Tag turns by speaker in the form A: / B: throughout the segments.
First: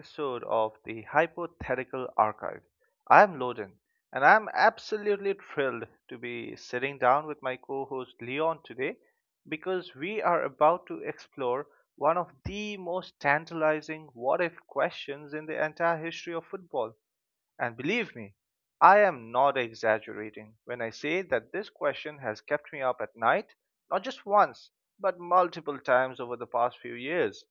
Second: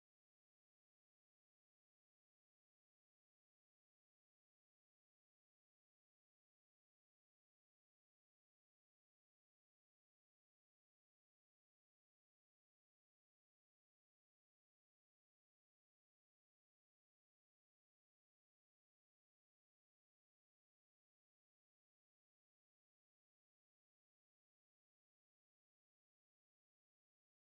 A: episode of the Hypothetical Archive. I'm Loden, and I'm absolutely thrilled to be sitting down with my co host Leon today because we are about to explore one of the most tantalizing what if questions in the entire history of football. And believe me, I am not exaggerating when I say that this question has kept me up at night, not just once, but multiple times over the past few years.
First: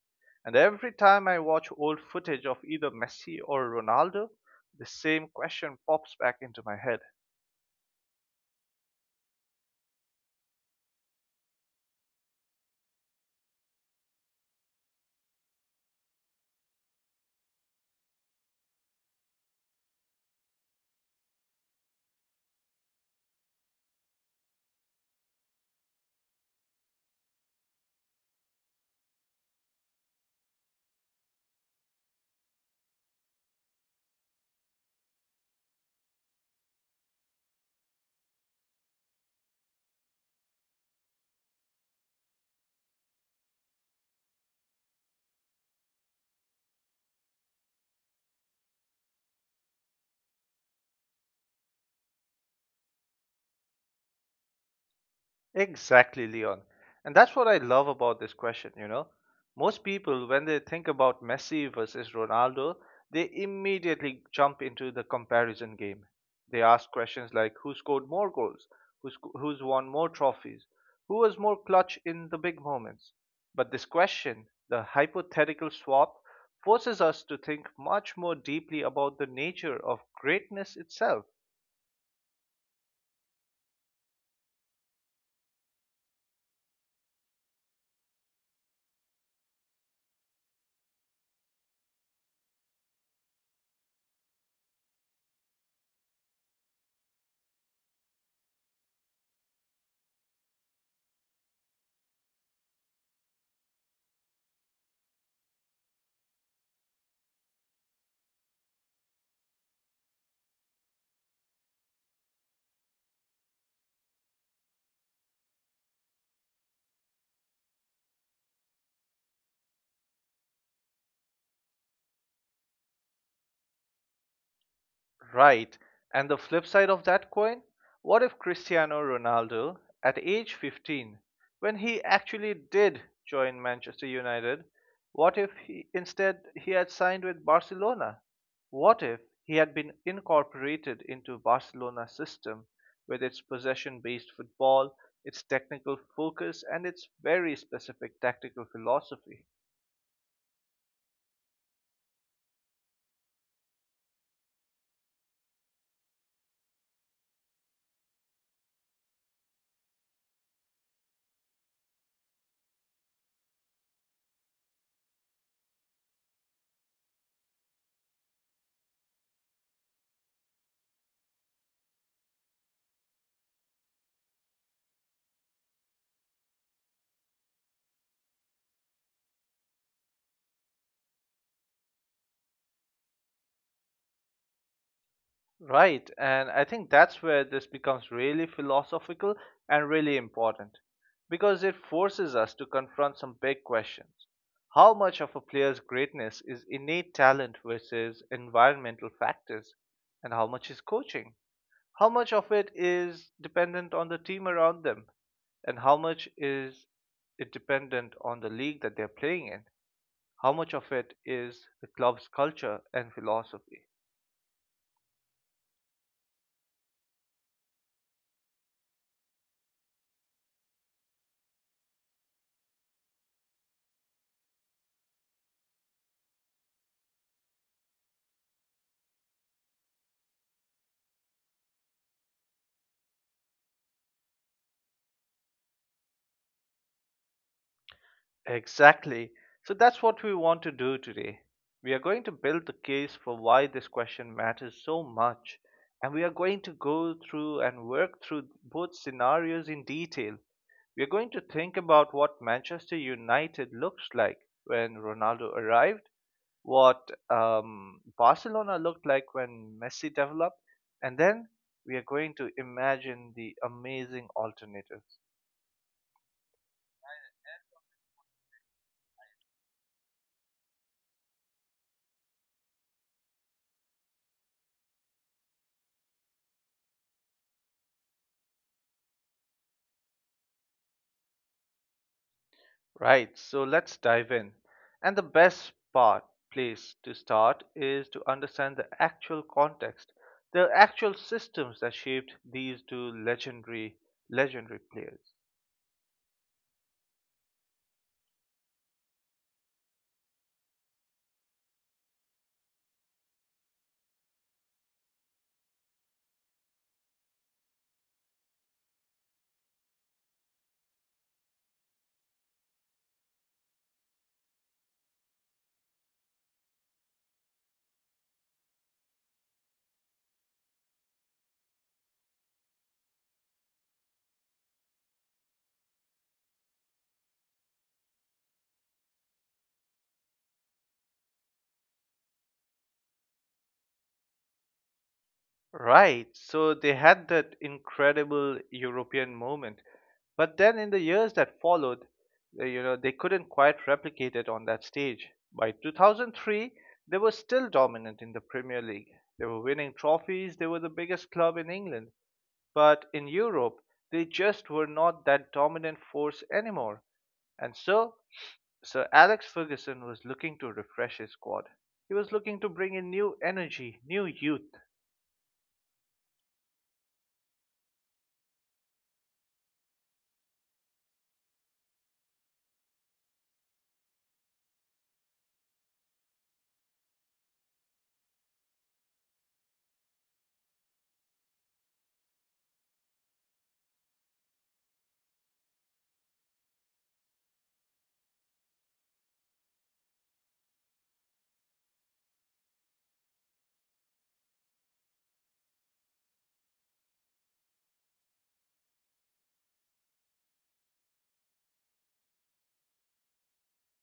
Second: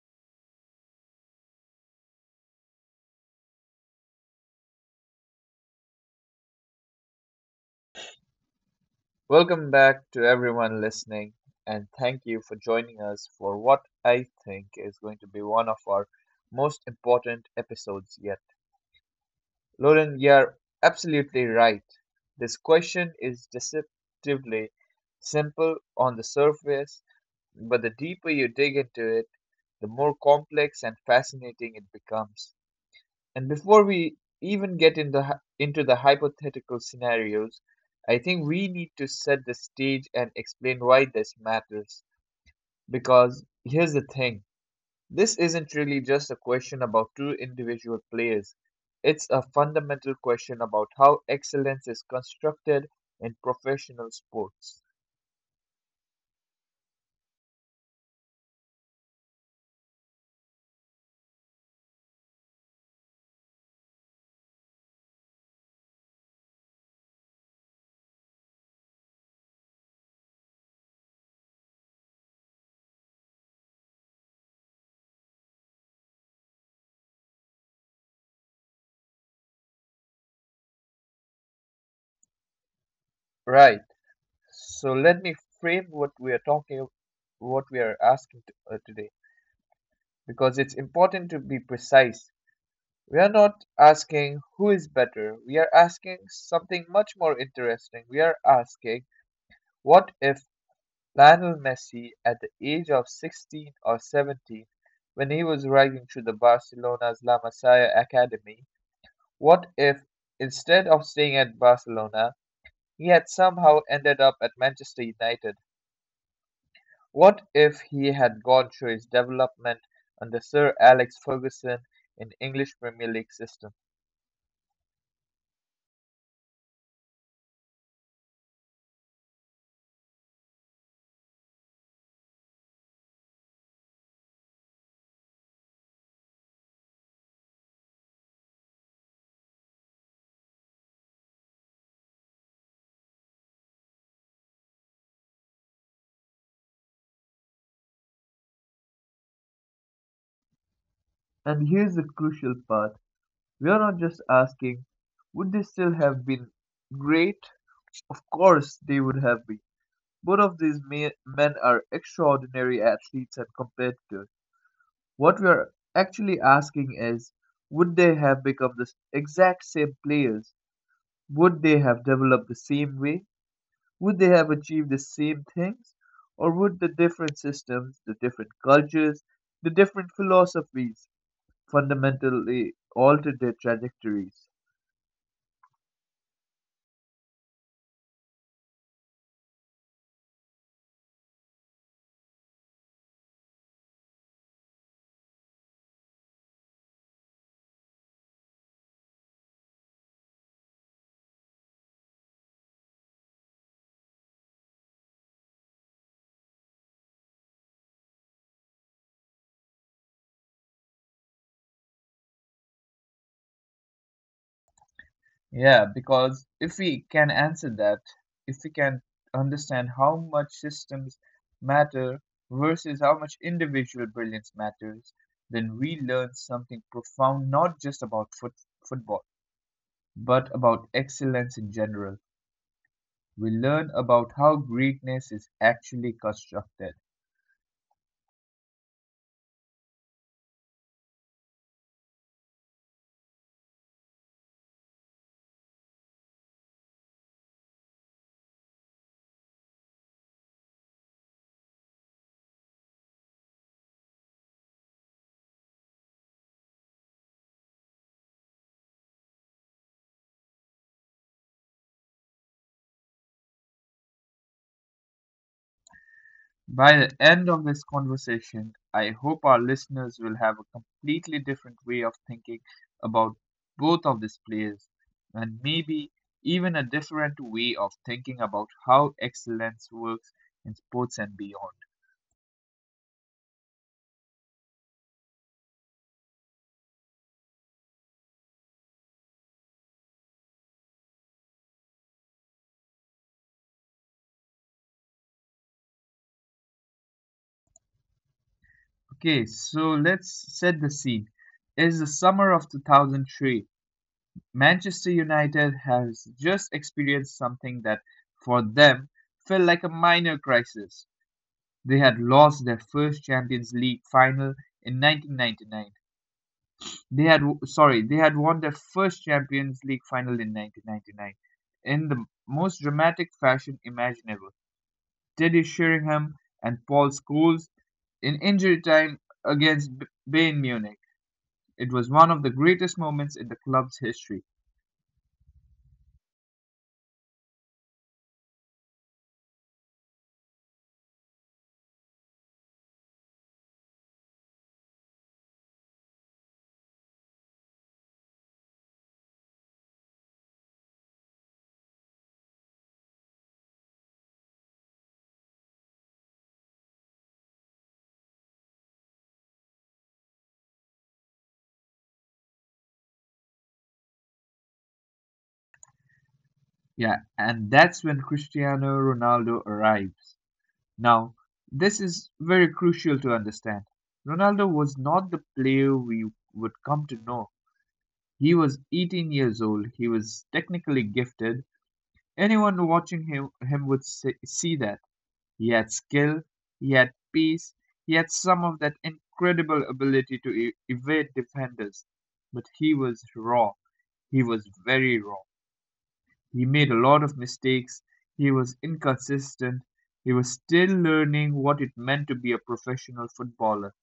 A: And every time I watch old footage of either Messi or Ronaldo, the same question pops back into my head.
B: Welcome back to everyone listening, and thank you for joining us for what I think is going to be one of our most important episodes yet. Lauren, you're absolutely right. This question is deceptively simple on the surface, but the deeper you dig into it, the more complex and fascinating it becomes. And before we even get into the hypothetical scenarios, I think we need to set the stage and explain why this matters. Because here's the thing, this isn't really just a question about two individual players, it's a fundamental question about how excellence is constructed in professional sports.
A: Exactly, Leon. And that's what I love about this question. Most people, when they think about Messi versus Ronaldo, they immediately jump into the comparison game. They ask questions like who scored more goals, who's won more trophies, who was more clutch in the big moments. But this question, the hypothetical swap, forces us to think much more deeply about the nature of greatness itself.
B: Right. So let me frame what we are asking today, because it's important to be precise. We are not asking who is better. We are asking something much more interesting. We are asking, what if Lionel Messi, at the age of 16 or 17, when he was riding through the Barcelona's La Masia Academy, what if, instead of staying at Barcelona, he had somehow ended up at Manchester United? What if he had gone through his development under Sir Alex Ferguson in English Premier League system?
A: Right. And the flip side of that coin? What if Cristiano Ronaldo, at age 15, when he actually did join Manchester United, what if he, instead he had signed with Barcelona? What if he had been incorporated into Barcelona's system with its possession-based football, its technical focus, and its very specific tactical philosophy?
B: And here's the crucial part. We are not just asking, would they still have been great? Of course they would have been. Both of these men are extraordinary athletes and competitors. What we are actually asking is, would they have become the exact same players? Would they have developed the same way? Would they have achieved the same things? Or would the different systems, the different cultures, the different philosophies fundamentally alter their trajectories?
A: Right, and I think that's where this becomes really philosophical and really important because it forces us to confront some big questions. How much of a player's greatness is innate talent versus environmental factors, and how much is coaching? How much of it is dependent on the team around them, and how much is it dependent on the league that they're playing in? How much of it is the club's culture and philosophy?
B: Yeah, because if we can answer that, if we can understand how much systems matter versus how much individual brilliance matters, then we learn something profound not just about football, but about excellence in general. We learn about how greatness is actually constructed.
A: Exactly. So that's what we want to do today. We are going to build the case for why this question matters so much, and we are going to go through and work through both scenarios in detail. We are going to think about what Manchester United looks like when Ronaldo arrived, what Barcelona looked like when Messi developed, and then we are going to imagine the amazing alternatives.
B: By the end of this conversation, I hope our listeners will have a completely different way of thinking about both of these players, and maybe even a different way of thinking about how excellence works in sports and beyond.
A: Right, so let's dive in. And the best part, place to start is to understand the actual context, the actual systems that shaped these two legendary players.
B: Okay, so let's set the scene. It's the summer of 2003. Manchester United has just experienced something that, for them, felt like a minor crisis. They had lost their first Champions League final in 1999. They had, sorry, they had won their first Champions League final in 1999 in the most dramatic fashion imaginable. Teddy Sheringham and Paul Scholes in injury time against Bayern Munich. It was one of the greatest moments in the club's history.
A: Right, so they had that incredible European moment, but then in the years that followed, you know, they couldn't quite replicate it on that stage. By 2003, they were still dominant in the Premier League. They were winning trophies, they were the biggest club in England. But in Europe they just were not that dominant force anymore, and so Sir Alex Ferguson was looking to refresh his squad. He was looking to bring in new energy, new youth.
B: Yeah, and that's when Cristiano Ronaldo arrives. Now, this is very crucial to understand. Ronaldo was not the player we would come to know. He was 18 years old, he was technically gifted. Anyone watching him would see that. He had skill, he had pace, he had some of that incredible ability to evade defenders. But he was raw, he was very raw. He made a lot of mistakes, he was inconsistent, he was still learning what it meant to be a professional footballer.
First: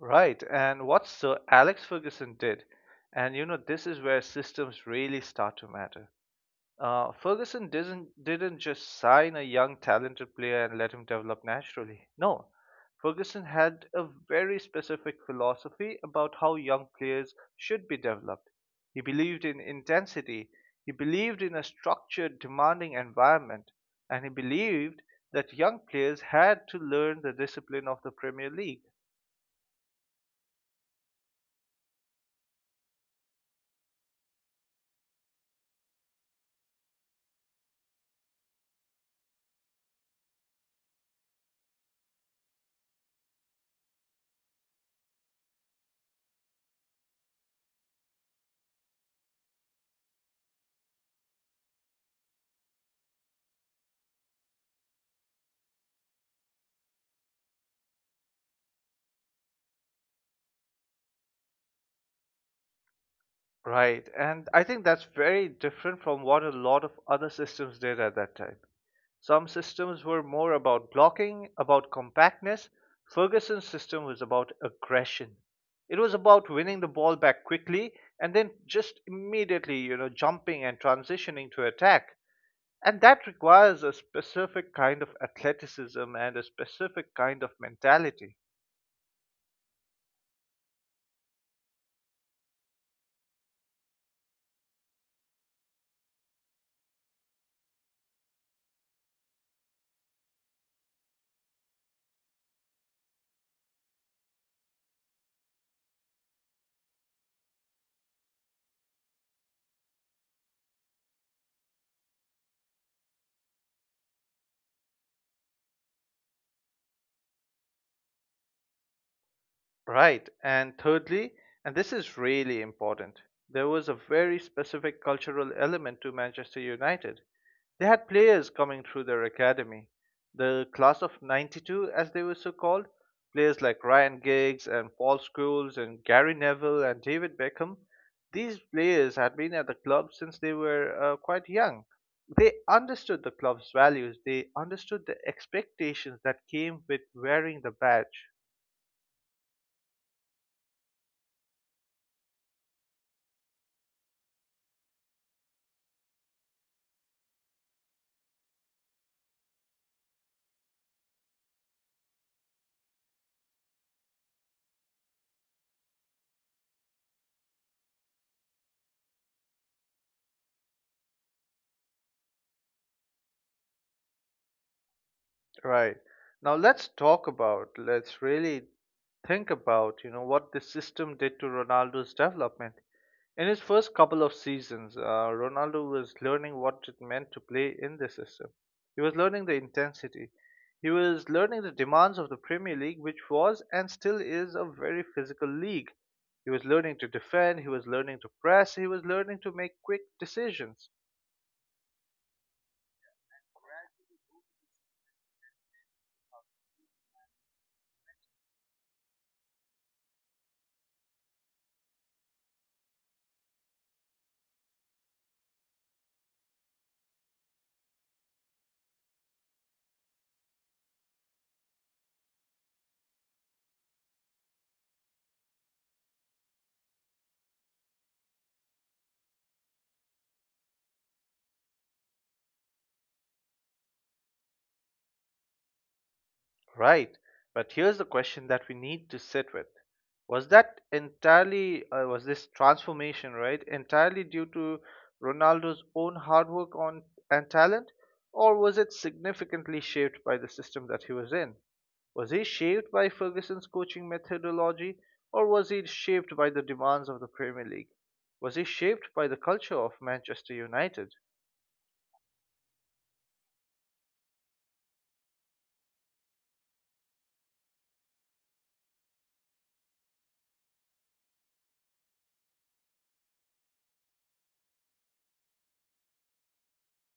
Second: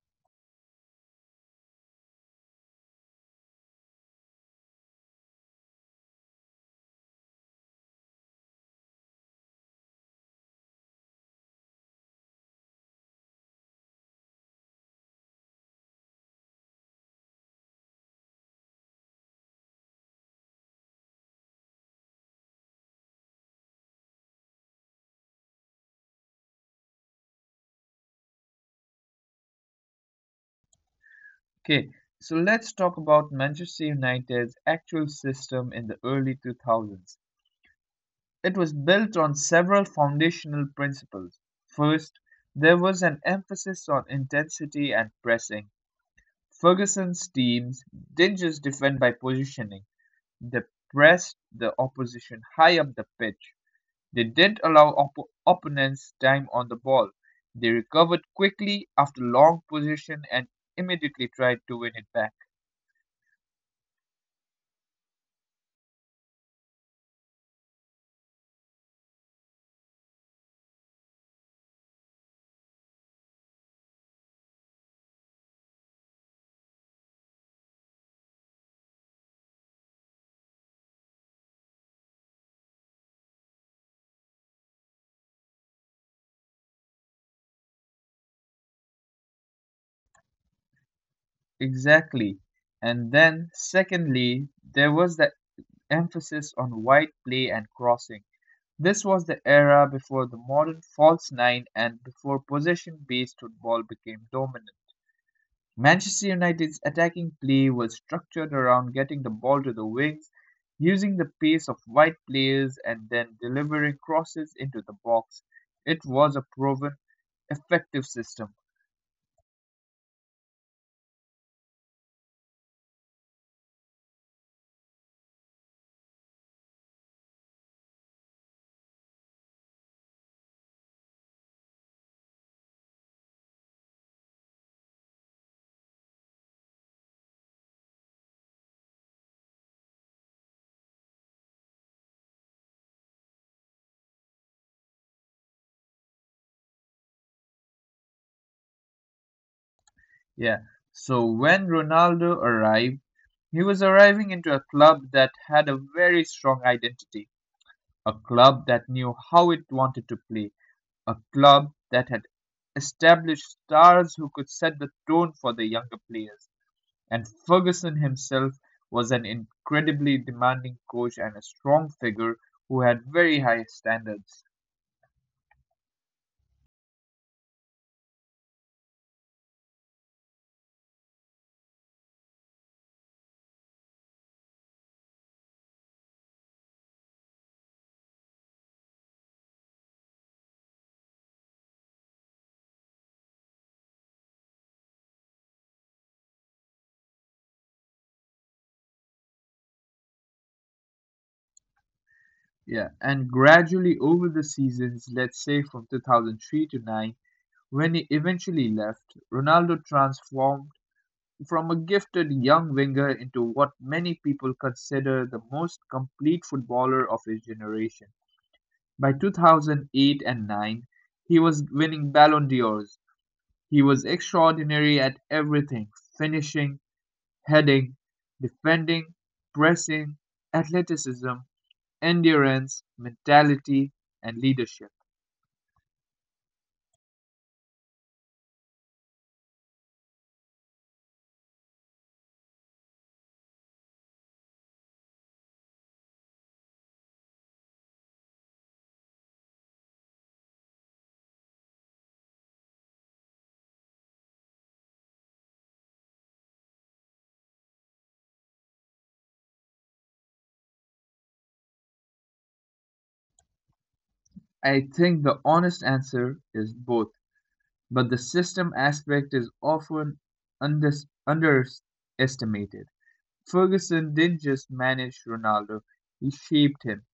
A: Right, and what Sir Alex Ferguson did, and you know, this is where systems really start to matter. Ferguson didn't just sign a young talented player and let him develop naturally. No, Ferguson had a very specific philosophy about how young players should be developed. He believed in intensity, he believed in a structured, demanding environment, and he believed that young players had to learn the discipline of the Premier League.
B: Okay, so let's talk about Manchester United's actual system in the early 2000s. It was built on several foundational principles. First, there was an emphasis on intensity and pressing. Ferguson's teams didn't just defend by positioning, they pressed the opposition high up the pitch. They didn't allow opponents time on the ball. They recovered quickly after long possession and immediately tried to win it back.
A: Right, and I think that's very different from what a lot of other systems did at that time. Some systems were more about blocking, about compactness. Ferguson's system was about aggression. It was about winning the ball back quickly and then just immediately, you know, jumping and transitioning to attack. And that requires a specific kind of athleticism and a specific kind of mentality.
B: Exactly. And then, secondly, there was the emphasis on wide play and crossing. This was the era before the modern false nine and before possession based football became dominant. Manchester United's attacking play was structured around getting the ball to the wings, using the pace of wide players, and then delivering crosses into the box. It was a proven, effective system.
A: Right. And thirdly, and this is really important, there was a very specific cultural element to Manchester United. They had players coming through their academy, the class of 92, as they were so called, players like Ryan Giggs and Paul Scholes and Gary Neville and David Beckham. These players had been at the club since they were quite young. They understood the club's values, they understood the expectations that came with wearing the badge.
B: Yeah. So when Ronaldo arrived, he was arriving into a club that had a very strong identity, a club that knew how it wanted to play, a club that had established stars who could set the tone for the younger players. And Ferguson himself was an incredibly demanding coach and a strong figure who had very high standards.
A: Right. Now let's really think about, you know, what this system did to Ronaldo's development. In his first couple of seasons, Ronaldo was learning what it meant to play in this system. He was learning the intensity. He was learning the demands of the Premier League, which was and still is a very physical league. He was learning to defend, he was learning to press, he was learning to make quick decisions.
B: Yeah, and gradually over the seasons, let's say from 2003 to 9, when he eventually left, Ronaldo transformed from a gifted young winger into what many people consider the most complete footballer of his generation. By 2008 and 9, he was winning Ballon d'Ors. He was extraordinary at everything: finishing, heading, defending, pressing, athleticism, endurance, mentality, and leadership.
A: Right. But here's the question that we need to sit with. Was this transformation, right, entirely due to Ronaldo's own hard work on and talent, or was it significantly shaped by the system that he was in? Was he shaped by Ferguson's coaching methodology, or was he shaped by the demands of the Premier League? Was he shaped by the culture of Manchester United?
B: I think the honest answer is both, but the system aspect is often unders underestimated. Ferguson didn't just manage Ronaldo, he shaped him.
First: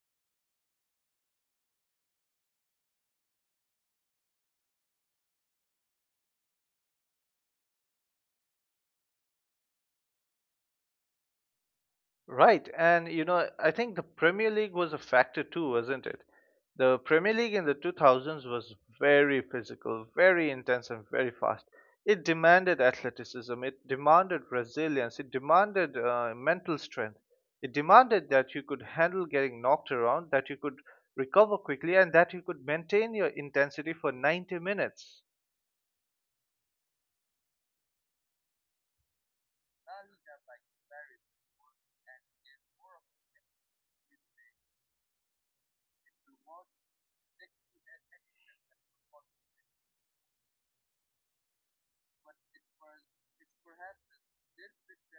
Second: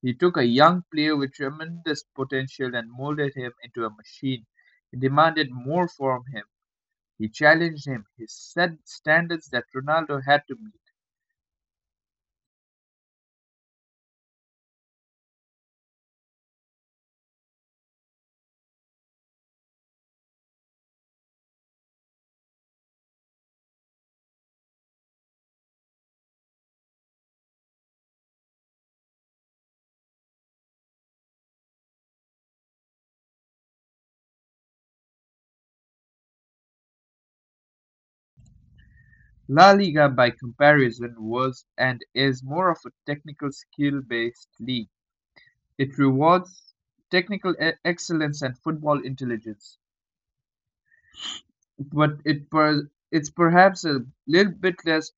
B: He took a young player with tremendous potential and molded him into a machine. He demanded more from him, he challenged him, his set standards that Ronaldo had to meet.
A: Right, and you know, I think the Premier League was a factor too, wasn't it? The Premier League in the 2000s was very physical, very intense, and very fast. It demanded athleticism, it demanded resilience, it demanded mental strength. It demanded that you could handle getting knocked around, that you could recover quickly, and that you could maintain your intensity for 90 minutes.
B: La Liga by comparison was and is more of a technical skill-based league. It rewards technical excellence and football intelligence, but it's perhaps a little bit less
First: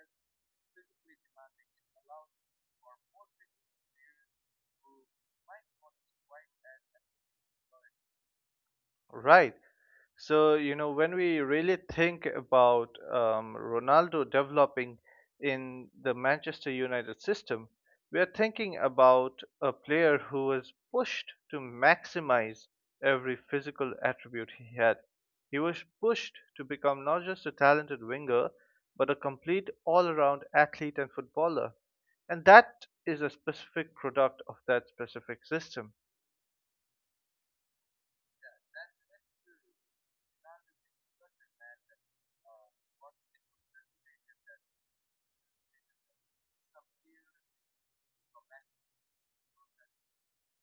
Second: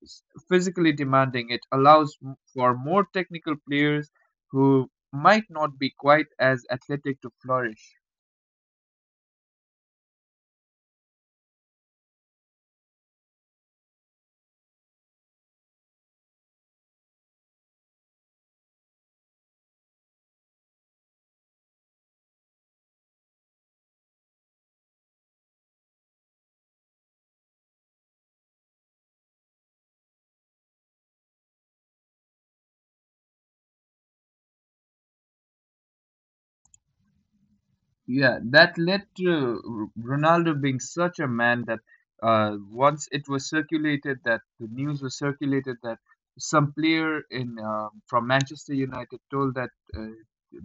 B: physically demanding. It allows for more technical players who might not be quite as athletic to flourish.
A: Right. So, you know, when we really think about Ronaldo developing in the Manchester United system, we are thinking about a player who was pushed to maximize every physical attribute he had. He was pushed to become not just a talented winger, but a complete all around athlete and footballer, and that is a specific product of that specific system.
B: Yeah, that led to Ronaldo being such a man that, once it was circulated, that the news was circulated that some player in from Manchester United told that, uh,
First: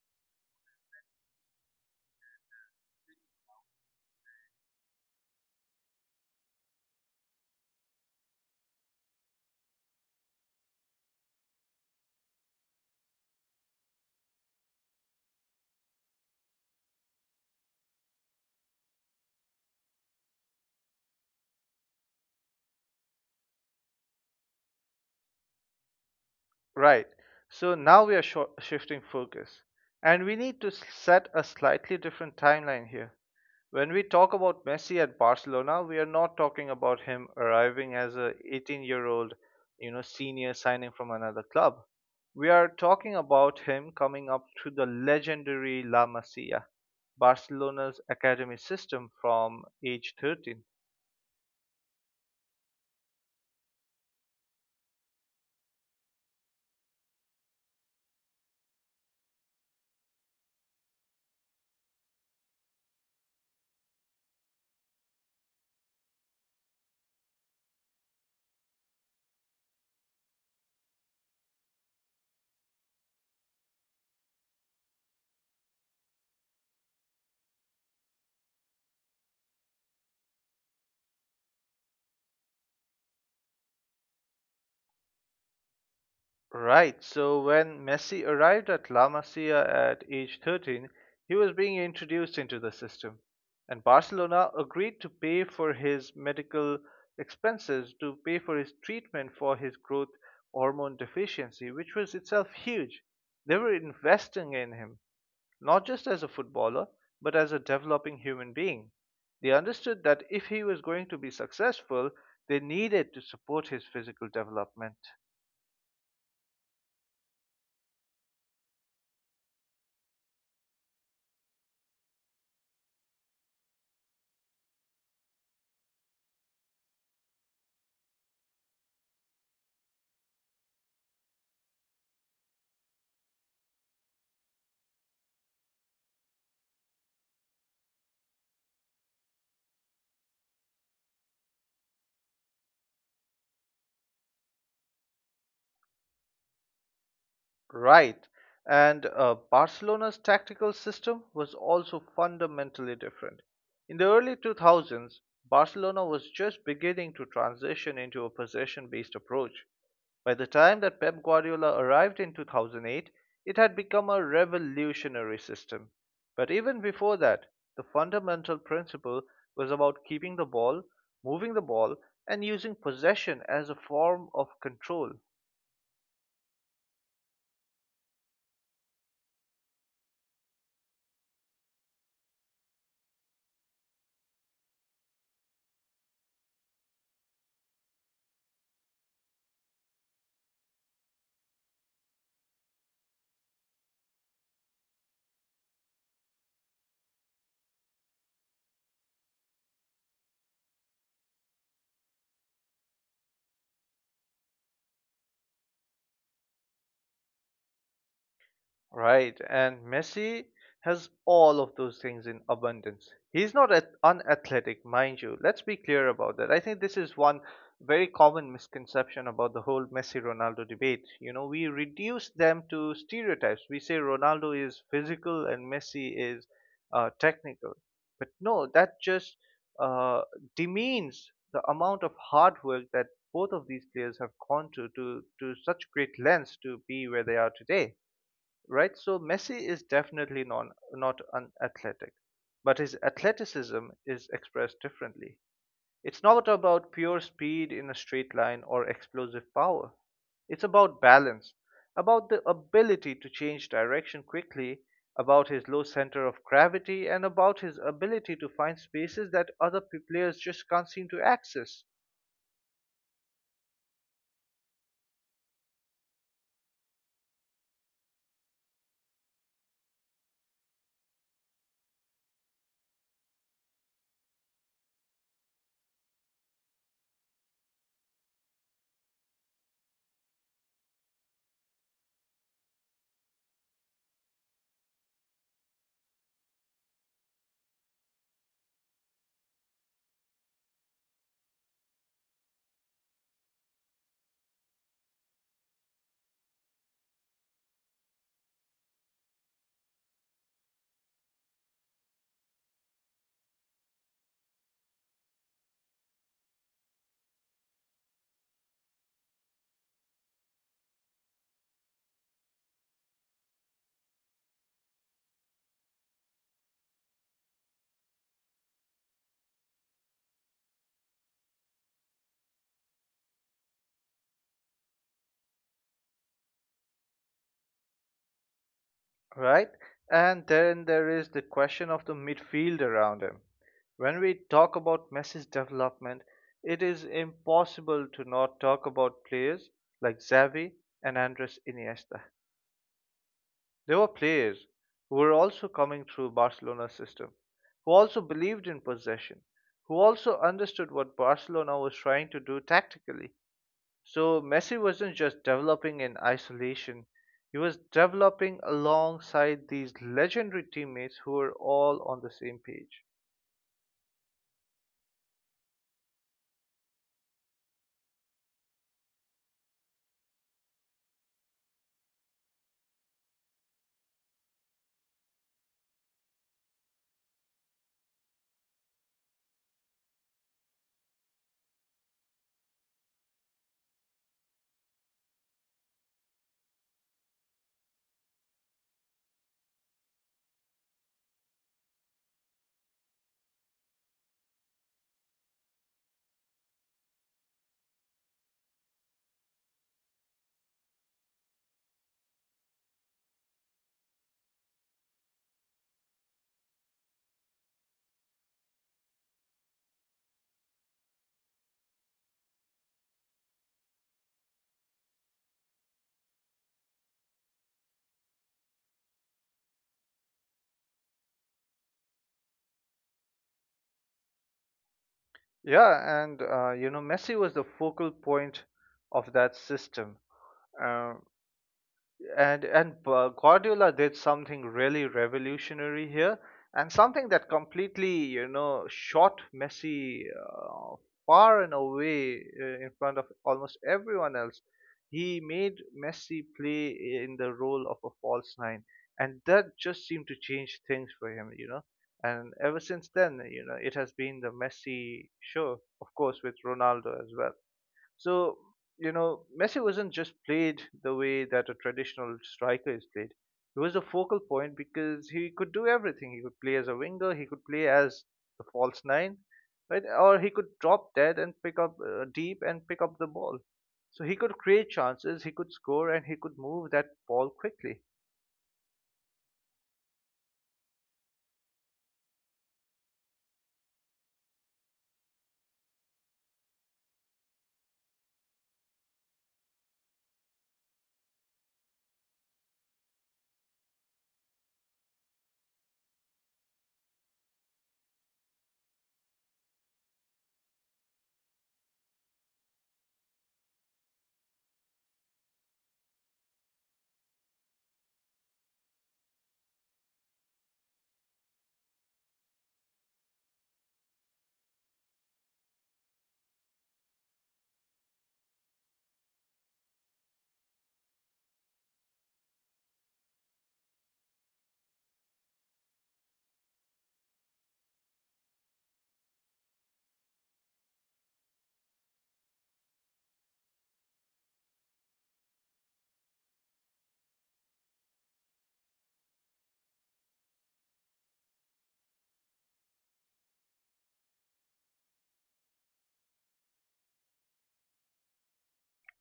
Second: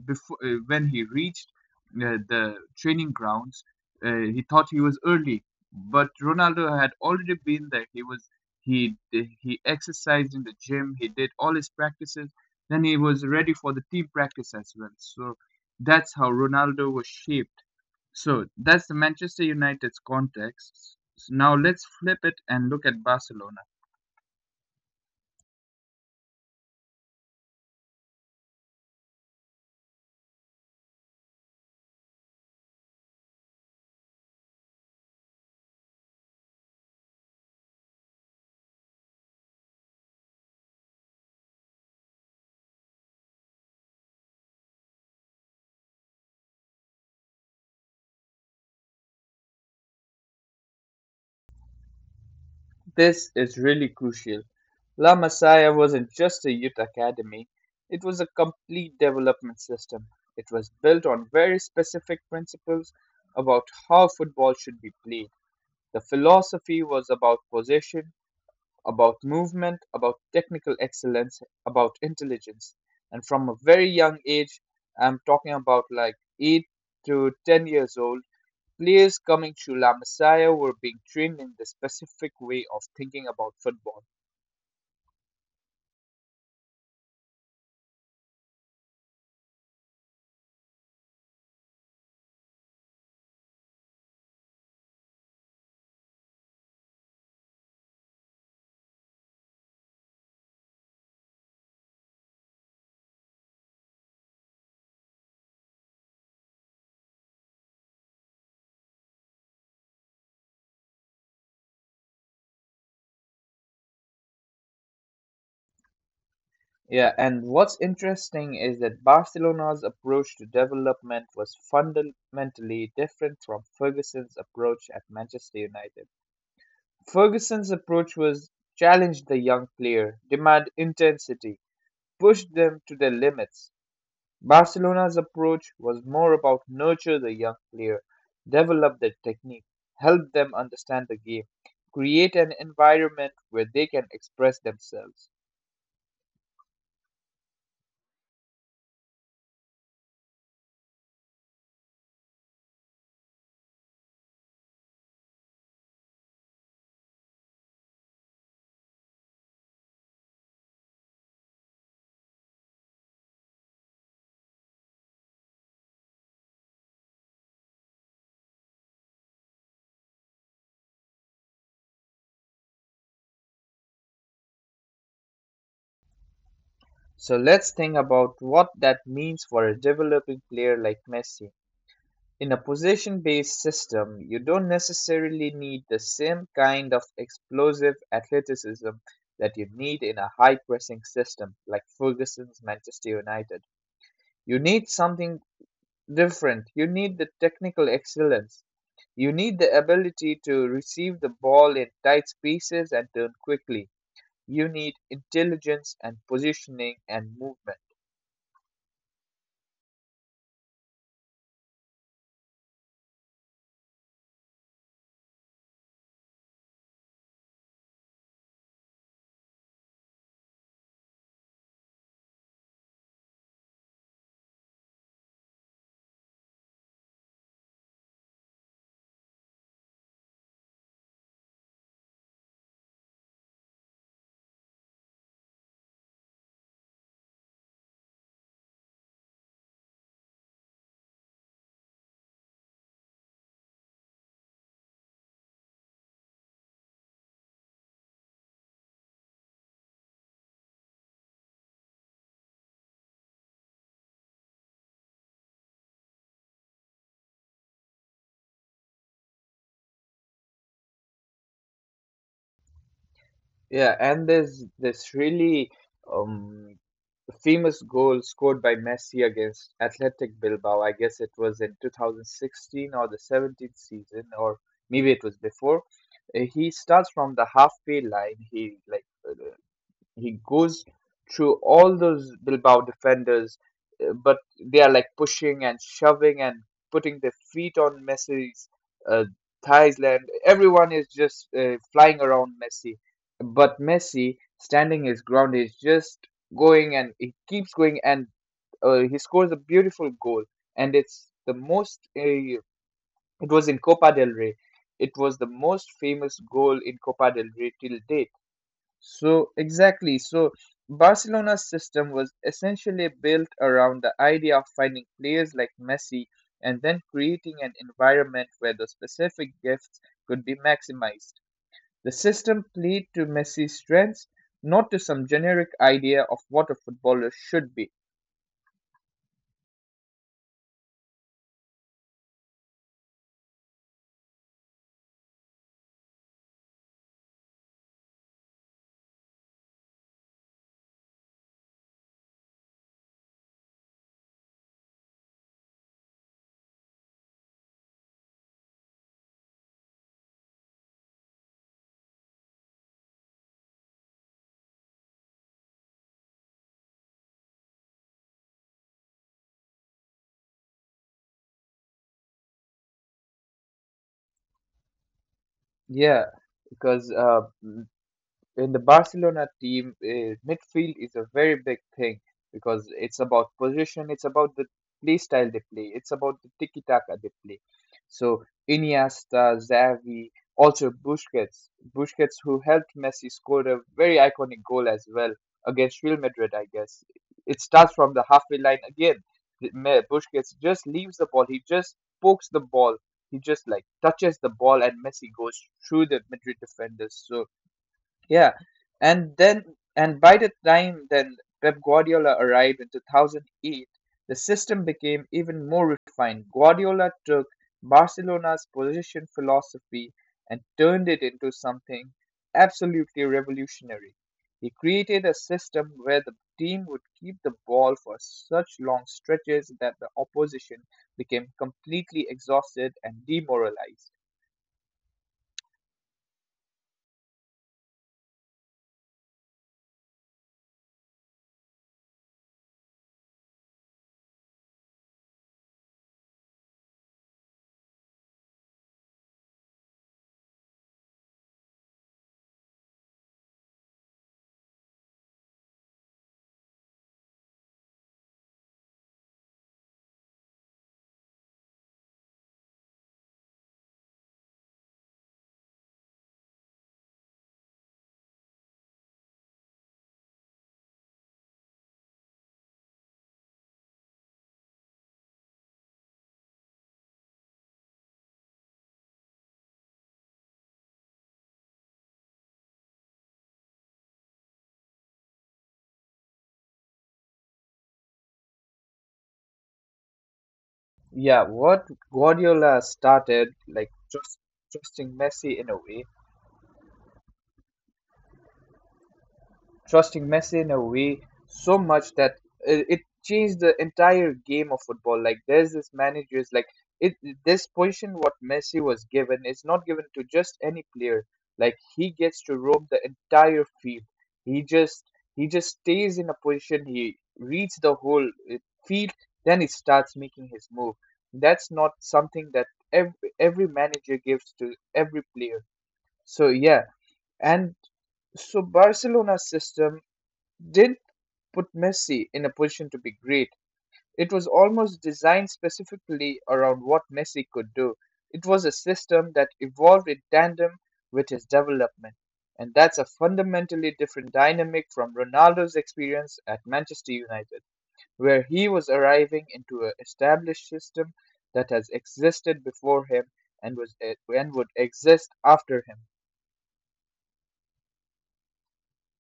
B: before, when he reached the training grounds, he thought he was early, but Ronaldo had already been there. He was he exercised in the gym. He did all his practices. Then he was ready for the team practice as well. So that's how Ronaldo was shaped. So that's the Manchester United's context. Now let's flip it and look at Barcelona.
A: Right. So now we are sho shifting focus, and we need to set a slightly different timeline here. When we talk about Messi at Barcelona, we are not talking about him arriving as a 18-year-old, you know, senior signing from another club. We are talking about him coming up through the legendary La Masia, Barcelona's academy system from age 13.
B: This is really crucial. La Masia wasn't just a youth academy, it was a complete development system. It was built on very specific principles about how football should be played. The philosophy was about possession, about movement, about technical excellence, about intelligence. And from a very young age, I'm talking about like 8 to 10 years old, players coming to La Masia were being trained in the specific way of thinking about football.
A: Right, so when Messi arrived at La Masia at age 13, he was being introduced into the system, and Barcelona agreed to pay for his medical expenses, to pay for his treatment for his growth hormone deficiency, which was itself huge. They were investing in him, not just as a footballer, but as a developing human being. They understood that if he was going to be successful, they needed to support his physical development.
B: Yeah, and what's interesting is that Barcelona's approach to development was fundamentally different from Ferguson's approach at Manchester United. Ferguson's approach was, challenge the young player, demand intensity, pushed them to their limits. Barcelona's approach was more about nurture the young player, develop their technique, help them understand the game, create an environment where they can express themselves.
A: Right. And Barcelona's tactical system was also fundamentally different. In the early 2000s, Barcelona was just beginning to transition into a possession based approach. By the time that Pep Guardiola arrived in 2008, it had become a revolutionary system. But even before that, the fundamental principle was about keeping the ball, moving the ball, and using possession as a form of control.
B: So let's think about what that means for a developing player like Messi. In a position based system, you don't necessarily need the same kind of explosive athleticism that you need in a high pressing system like Ferguson's Manchester United. You need something different. You need the technical excellence. You need the ability to receive the ball in tight spaces and turn quickly. You need intelligence and positioning and movement.
A: Right, and Messi has all of those things in abundance. He's not at unathletic, mind you. Let's be clear about that. I think this is one very common misconception about the whole Messi Ronaldo debate. You know, we reduce them to stereotypes. We say Ronaldo is physical and Messi is technical. But no, that just uh, demeans the amount of hard work that both of these players have gone to, to such great lengths to be where they are today, right? So Messi is definitely not unathletic, but his athleticism is expressed differently. It's not about pure speed in a straight line or explosive power. It's about balance, about the ability to change direction quickly, about his low center of gravity, and about his ability to find spaces that other players just can't seem to access,
B: Yeah, and there's this really um, famous goal scored by Messi against Athletic Bilbao. I guess it was in 2016 or the 17th season, or maybe it was before. He starts from the halfway line. He goes through all those Bilbao defenders, but they are like pushing and shoving and putting their feet on Messi's uh, thighs. Land everyone is just flying around Messi, but Messi standing his ground is just going, and he keeps going, and he scores a beautiful goal, and it's the most it was in Copa del Rey. It was the most famous goal in Copa del Rey till date. So, exactly. So, Barcelona's system was essentially built around the idea of finding players like Messi and then creating an environment where those specific gifts could be maximized. The system played to Messi's strengths, not to some generic idea of what a footballer should be.
A: right? And then there is the question of the midfield around him. When we talk about Messi's development, it is impossible to not talk about players like Xavi and Andres Iniesta. They were players who were also coming through Barcelona's system, who also believed in possession, who also understood what Barcelona was trying to do tactically. So Messi wasn't just developing in isolation. He was developing alongside these legendary teammates who were all on the same page.
B: Yeah, because in the Barcelona team, midfield is a very big thing because it's about position, it's about the play style they play, it's about the tiki taka they play. So Iniesta, Xavi, also Busquets, Busquets who helped Messi score a very iconic goal as well against Real Madrid, I guess. It starts from the halfway line again. Busquets just leaves the ball, he just pokes the ball, he just like touches the ball, and Messi goes through the Madrid defenders. So yeah, and then, and by the time then Pep Guardiola arrived in 2008, the system became even more refined. Guardiola took Barcelona's possession philosophy and turned it into something absolutely revolutionary. He created a system where the team would keep the ball for such long stretches that the opposition became completely exhausted and demoralized.
A: Yeah, and you know, Messi was the focal point of that system. Uh, and Guardiola did something really revolutionary here, and something that completely you know shot Messi far and away in front of almost everyone else. He made Messi play in the role of a false nine, and that just seemed to change things for him, you know. And ever since then, you know, it has been the Messi show, of course, with Ronaldo as well. So, you know, Messi wasn't just played the way that a traditional striker is played. He was a focal point because he could do everything. He could play as a winger, he could play as the false nine, right? Or he could drop dead and pick up deep and pick up the ball. So he could create chances, he could score, and he could move that ball quickly.
B: Yeah, what Guardiola started, like trusting Messi in a way, trusting Messi in a way so much that it changed the entire game of football. Like there's this managers like it this position what Messi was given is not given to just any player. Like he gets to roam the entire field. He just he just stays in a position. He reads the whole field. Then he starts making his move. That's not something that every every manager gives to every player. So yeah, and so Barcelona's system didn't put Messi in a position to be great. It was almost designed specifically around what Messi could do. It was a system that evolved in tandem with his development. And that's a fundamentally different dynamic from Ronaldo's experience at Manchester United, where he was arriving into an established system that has existed before him and was and would exist after him.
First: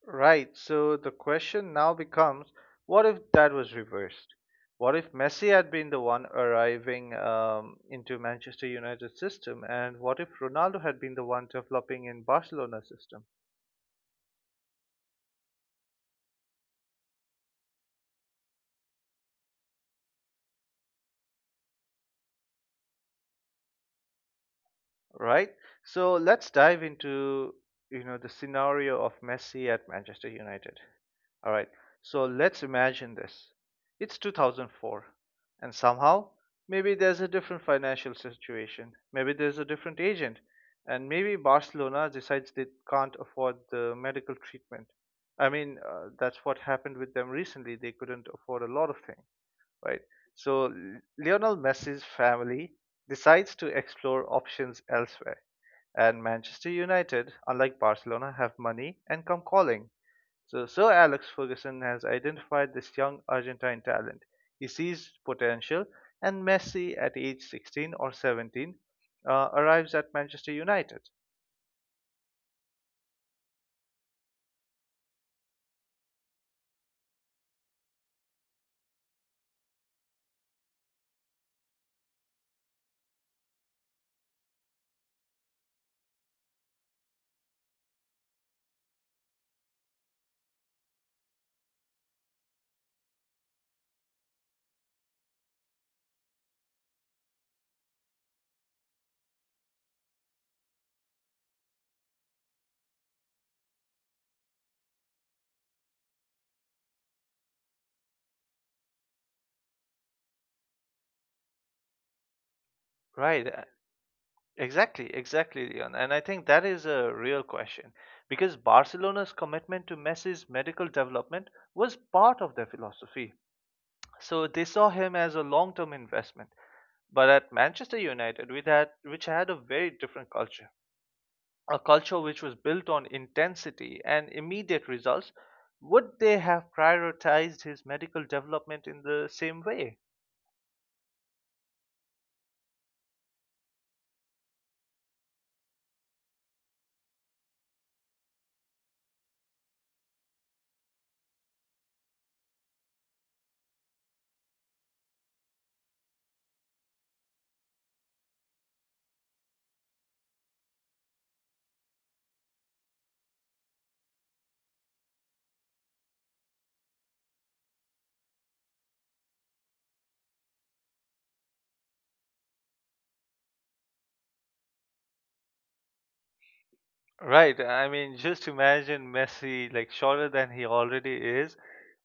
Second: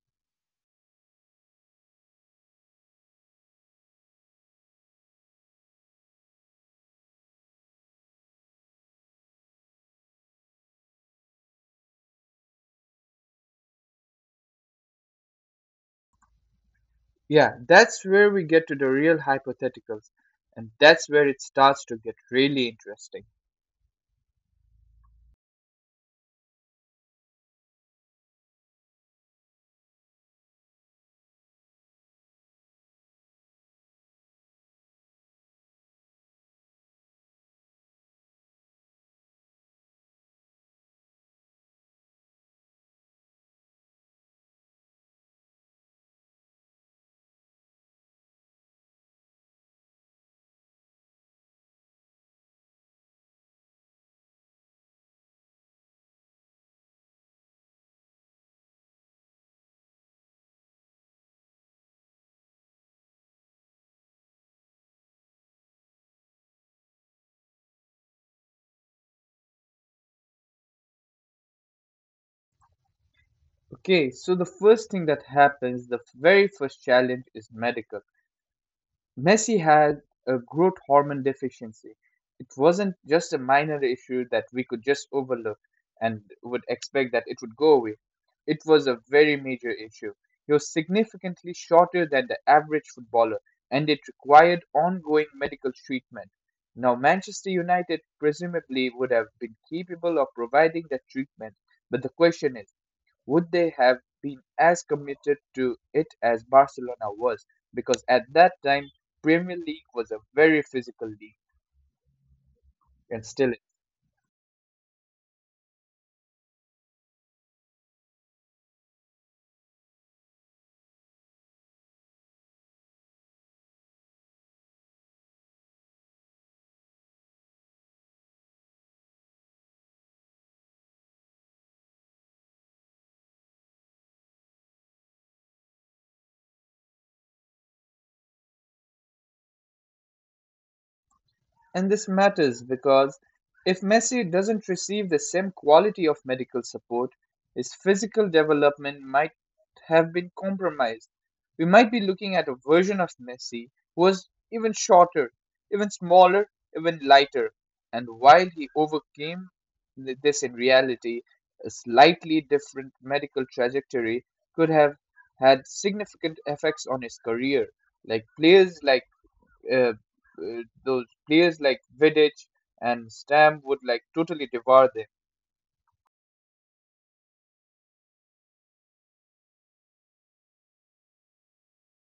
A: Right. So the question now becomes, what if that was reversed? What if Messi had been the one arriving into Manchester United system, and what if Ronaldo had been the one developing in Barcelona system,
B: Yeah, that's where we get to the real hypotheticals, and that's where it starts to get really interesting.
A: right? So let's dive into the scenario of Messi at Manchester United. All right. So let's imagine this. It's 2004, and somehow maybe there's a different financial situation. Maybe there's a different agent, and maybe Barcelona decides they can't afford the medical treatment. I mean, that's what happened with them recently. They couldn't afford a lot of things, right? So Lionel Messi's family decides to explore options elsewhere. And Manchester United, unlike Barcelona, have money and come calling. So Sir Alex Ferguson has identified this young Argentine talent. He sees potential, and Messi at age 16 or 17 arrives at Manchester United.
B: Okay, so the first thing that happens, the very first challenge is medical. Messi had a growth hormone deficiency. It wasn't just a minor issue that we could just overlook and would expect that it would go away. It was a very major issue. He was significantly shorter than the average footballer, and it required ongoing medical treatment. Now, Manchester United presumably would have been capable of providing that treatment, but the question is would they have been as committed to it as Barcelona was? Because at that time, Premier League was a very physical league, and
A: Right.
B: still.
A: Exactly, exactly, Leon. And I think that is a real question because Barcelona's commitment to Messi's medical development was part of their philosophy. So they saw him as a long-term investment. But at Manchester United, with that, which had a very different culture, a culture which was built on intensity and immediate results, would they have prioritized his medical development in the same way?
B: And this matters because if Messi doesn't receive the same quality of medical support, his physical development might have been compromised. We might be looking at a version of Messi who was even shorter, even smaller, even lighter. And while he overcame this in reality, a slightly different medical trajectory could have had significant effects on his career. Like players like uh, uh, those players like Vidic and Stam would like totally devour them.
A: Right. I mean, just imagine Messi like shorter than he already is,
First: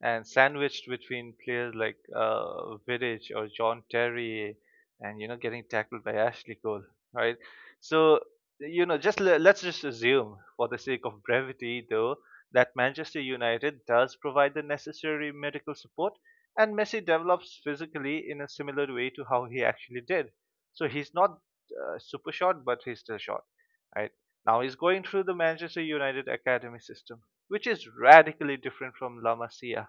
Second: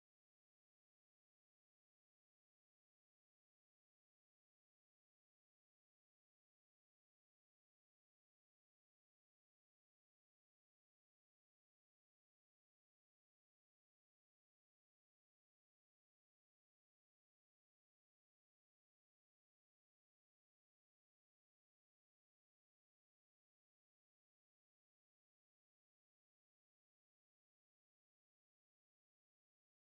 A: and sandwiched between players like Vidic or John Terry, and you know getting tackled by Ashley Cole, right? So you know, just let's just assume, for the sake of brevity, though, that Manchester United does provide the necessary medical support, and Messi develops physically in a similar way to how he actually did. So he's not super short, but he's still short, right? Now he's going through the Manchester United Academy system, which is radically different from La Masia.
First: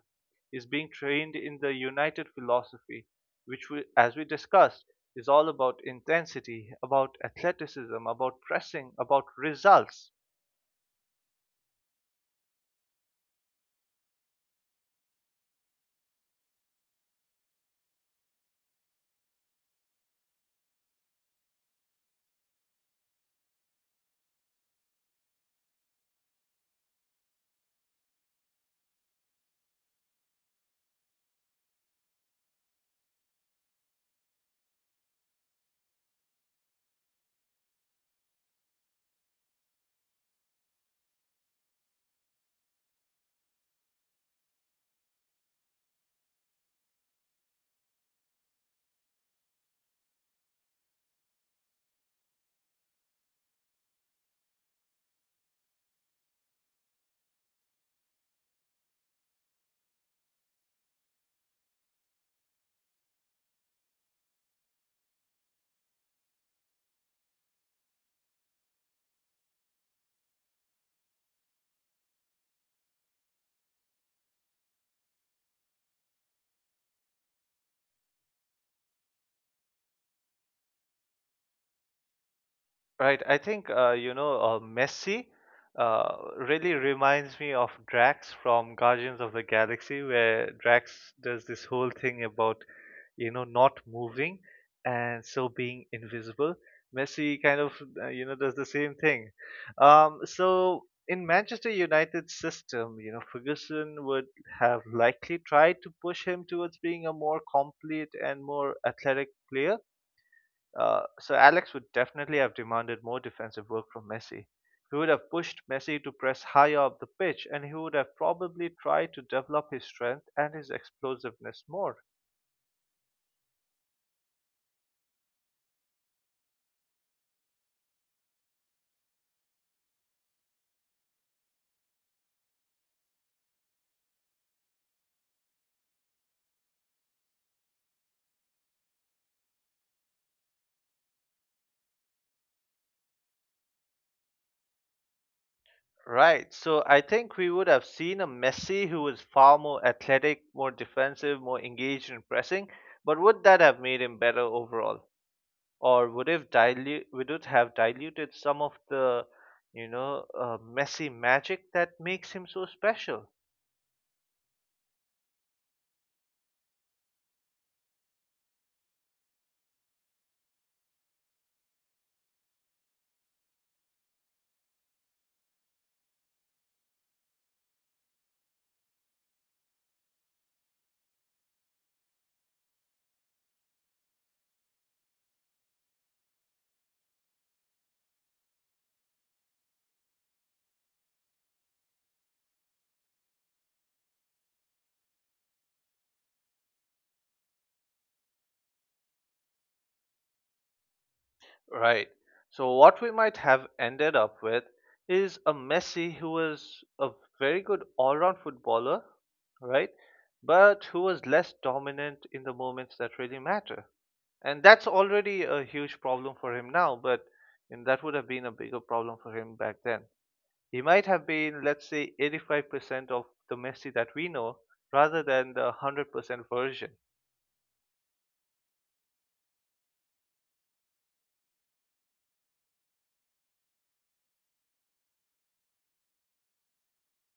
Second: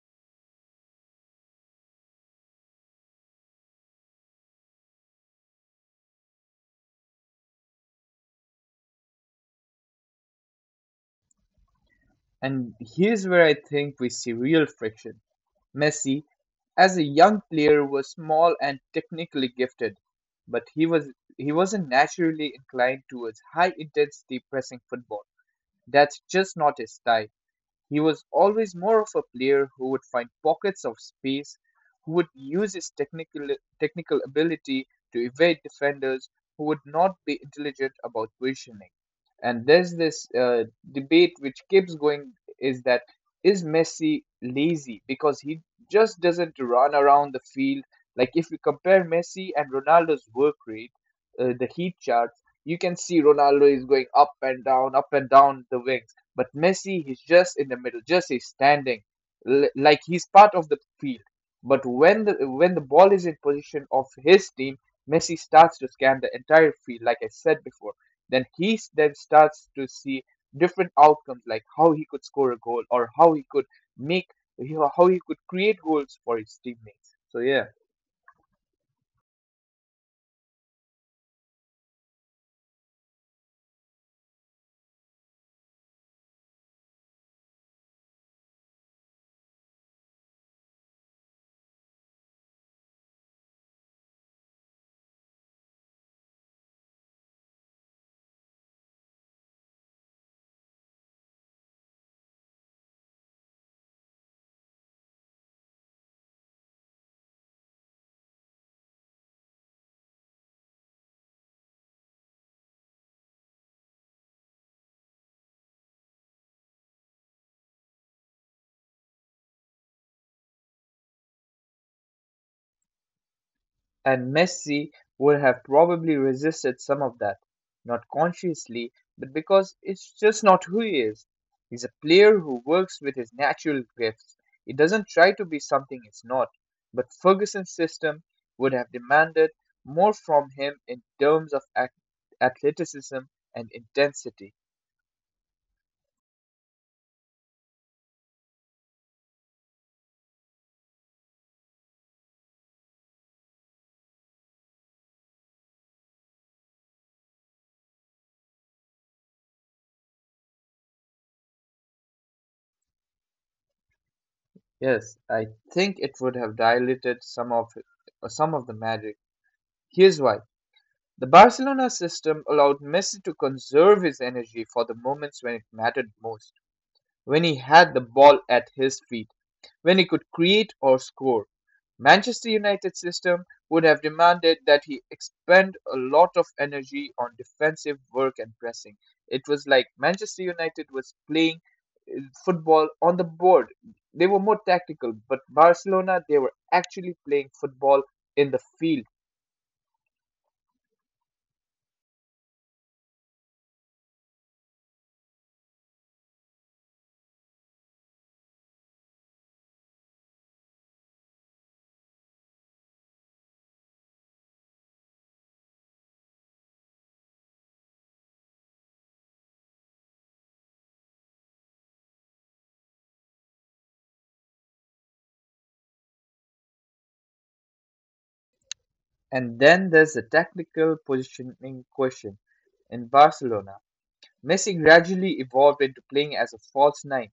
A: He's being trained in the United philosophy, which, as we discussed, is all about intensity, about athleticism, about pressing, about results.
B: And here's where I think we see real friction. Messi, as a young player, was small and technically gifted, but he wasn't naturally inclined towards high intensity pressing football. That's just not his style. He was always more of a player who would find pockets of space, who would use his technical ability to evade defenders, who would not be intelligent about positioning. And there's this debate which keeps going is that is Messi lazy because he just doesn't run around the field. Like if you compare Messi and Ronaldo's work rate, the heat charts, you can see Ronaldo is going up and down the wings. But Messi, he's just in the middle, just he's standing, like he's part of the field. But when the ball is in position of his team, Messi starts to scan the entire field, like I said before. Then starts to see different outcomes, like how he could score a goal or how he could make how he could create goals for his teammates. So yeah.
A: Right. I think Messi really reminds me of Drax from Guardians of the Galaxy, where Drax does this whole thing about you know not moving and so being invisible. Messi kind of you know does the same thing. So in Manchester United's system, you know Ferguson would have likely tried to push him towards being a more complete and more athletic player, so Alex would definitely have demanded more defensive work from Messi. He would have pushed Messi to press higher up the pitch, and he would have probably tried to develop his strength and his explosiveness more.
B: And Messi would have probably resisted some of that, not consciously, but because it's just not who he is. He's a player who works with his natural gifts. He doesn't try to be something he's not. But Ferguson's system would have demanded more from him in terms of athleticism and intensity.
A: Right, so I think we would have seen a Messi who was far more athletic, more defensive, more engaged in pressing, but would that have made him better overall? Or would it dilute would it have diluted some of the, you know, Messi magic that makes him so special?
B: Yes, I think it would have diluted some of the magic. Here's why. The Barcelona system allowed Messi to conserve his energy for the moments when it mattered most, when he had the ball at his feet, when he could create or score. Manchester United system would have demanded that he expend a lot of energy on defensive work and pressing. It was like Manchester United was playing football on the board. They were more tactical, but Barcelona, they were actually playing football in the field.
A: Right. So what we might have ended up with is a Messi who was a very good all-round footballer, right? But who was less dominant in the moments that really matter. And that's already a huge problem for him now, but and that would have been a bigger problem for him back then. He might have been, let's say, 85% of the Messi that we know rather than the 100% version.
B: And then there's the tactical positioning question. In Barcelona, Messi gradually evolved into playing as a false nine,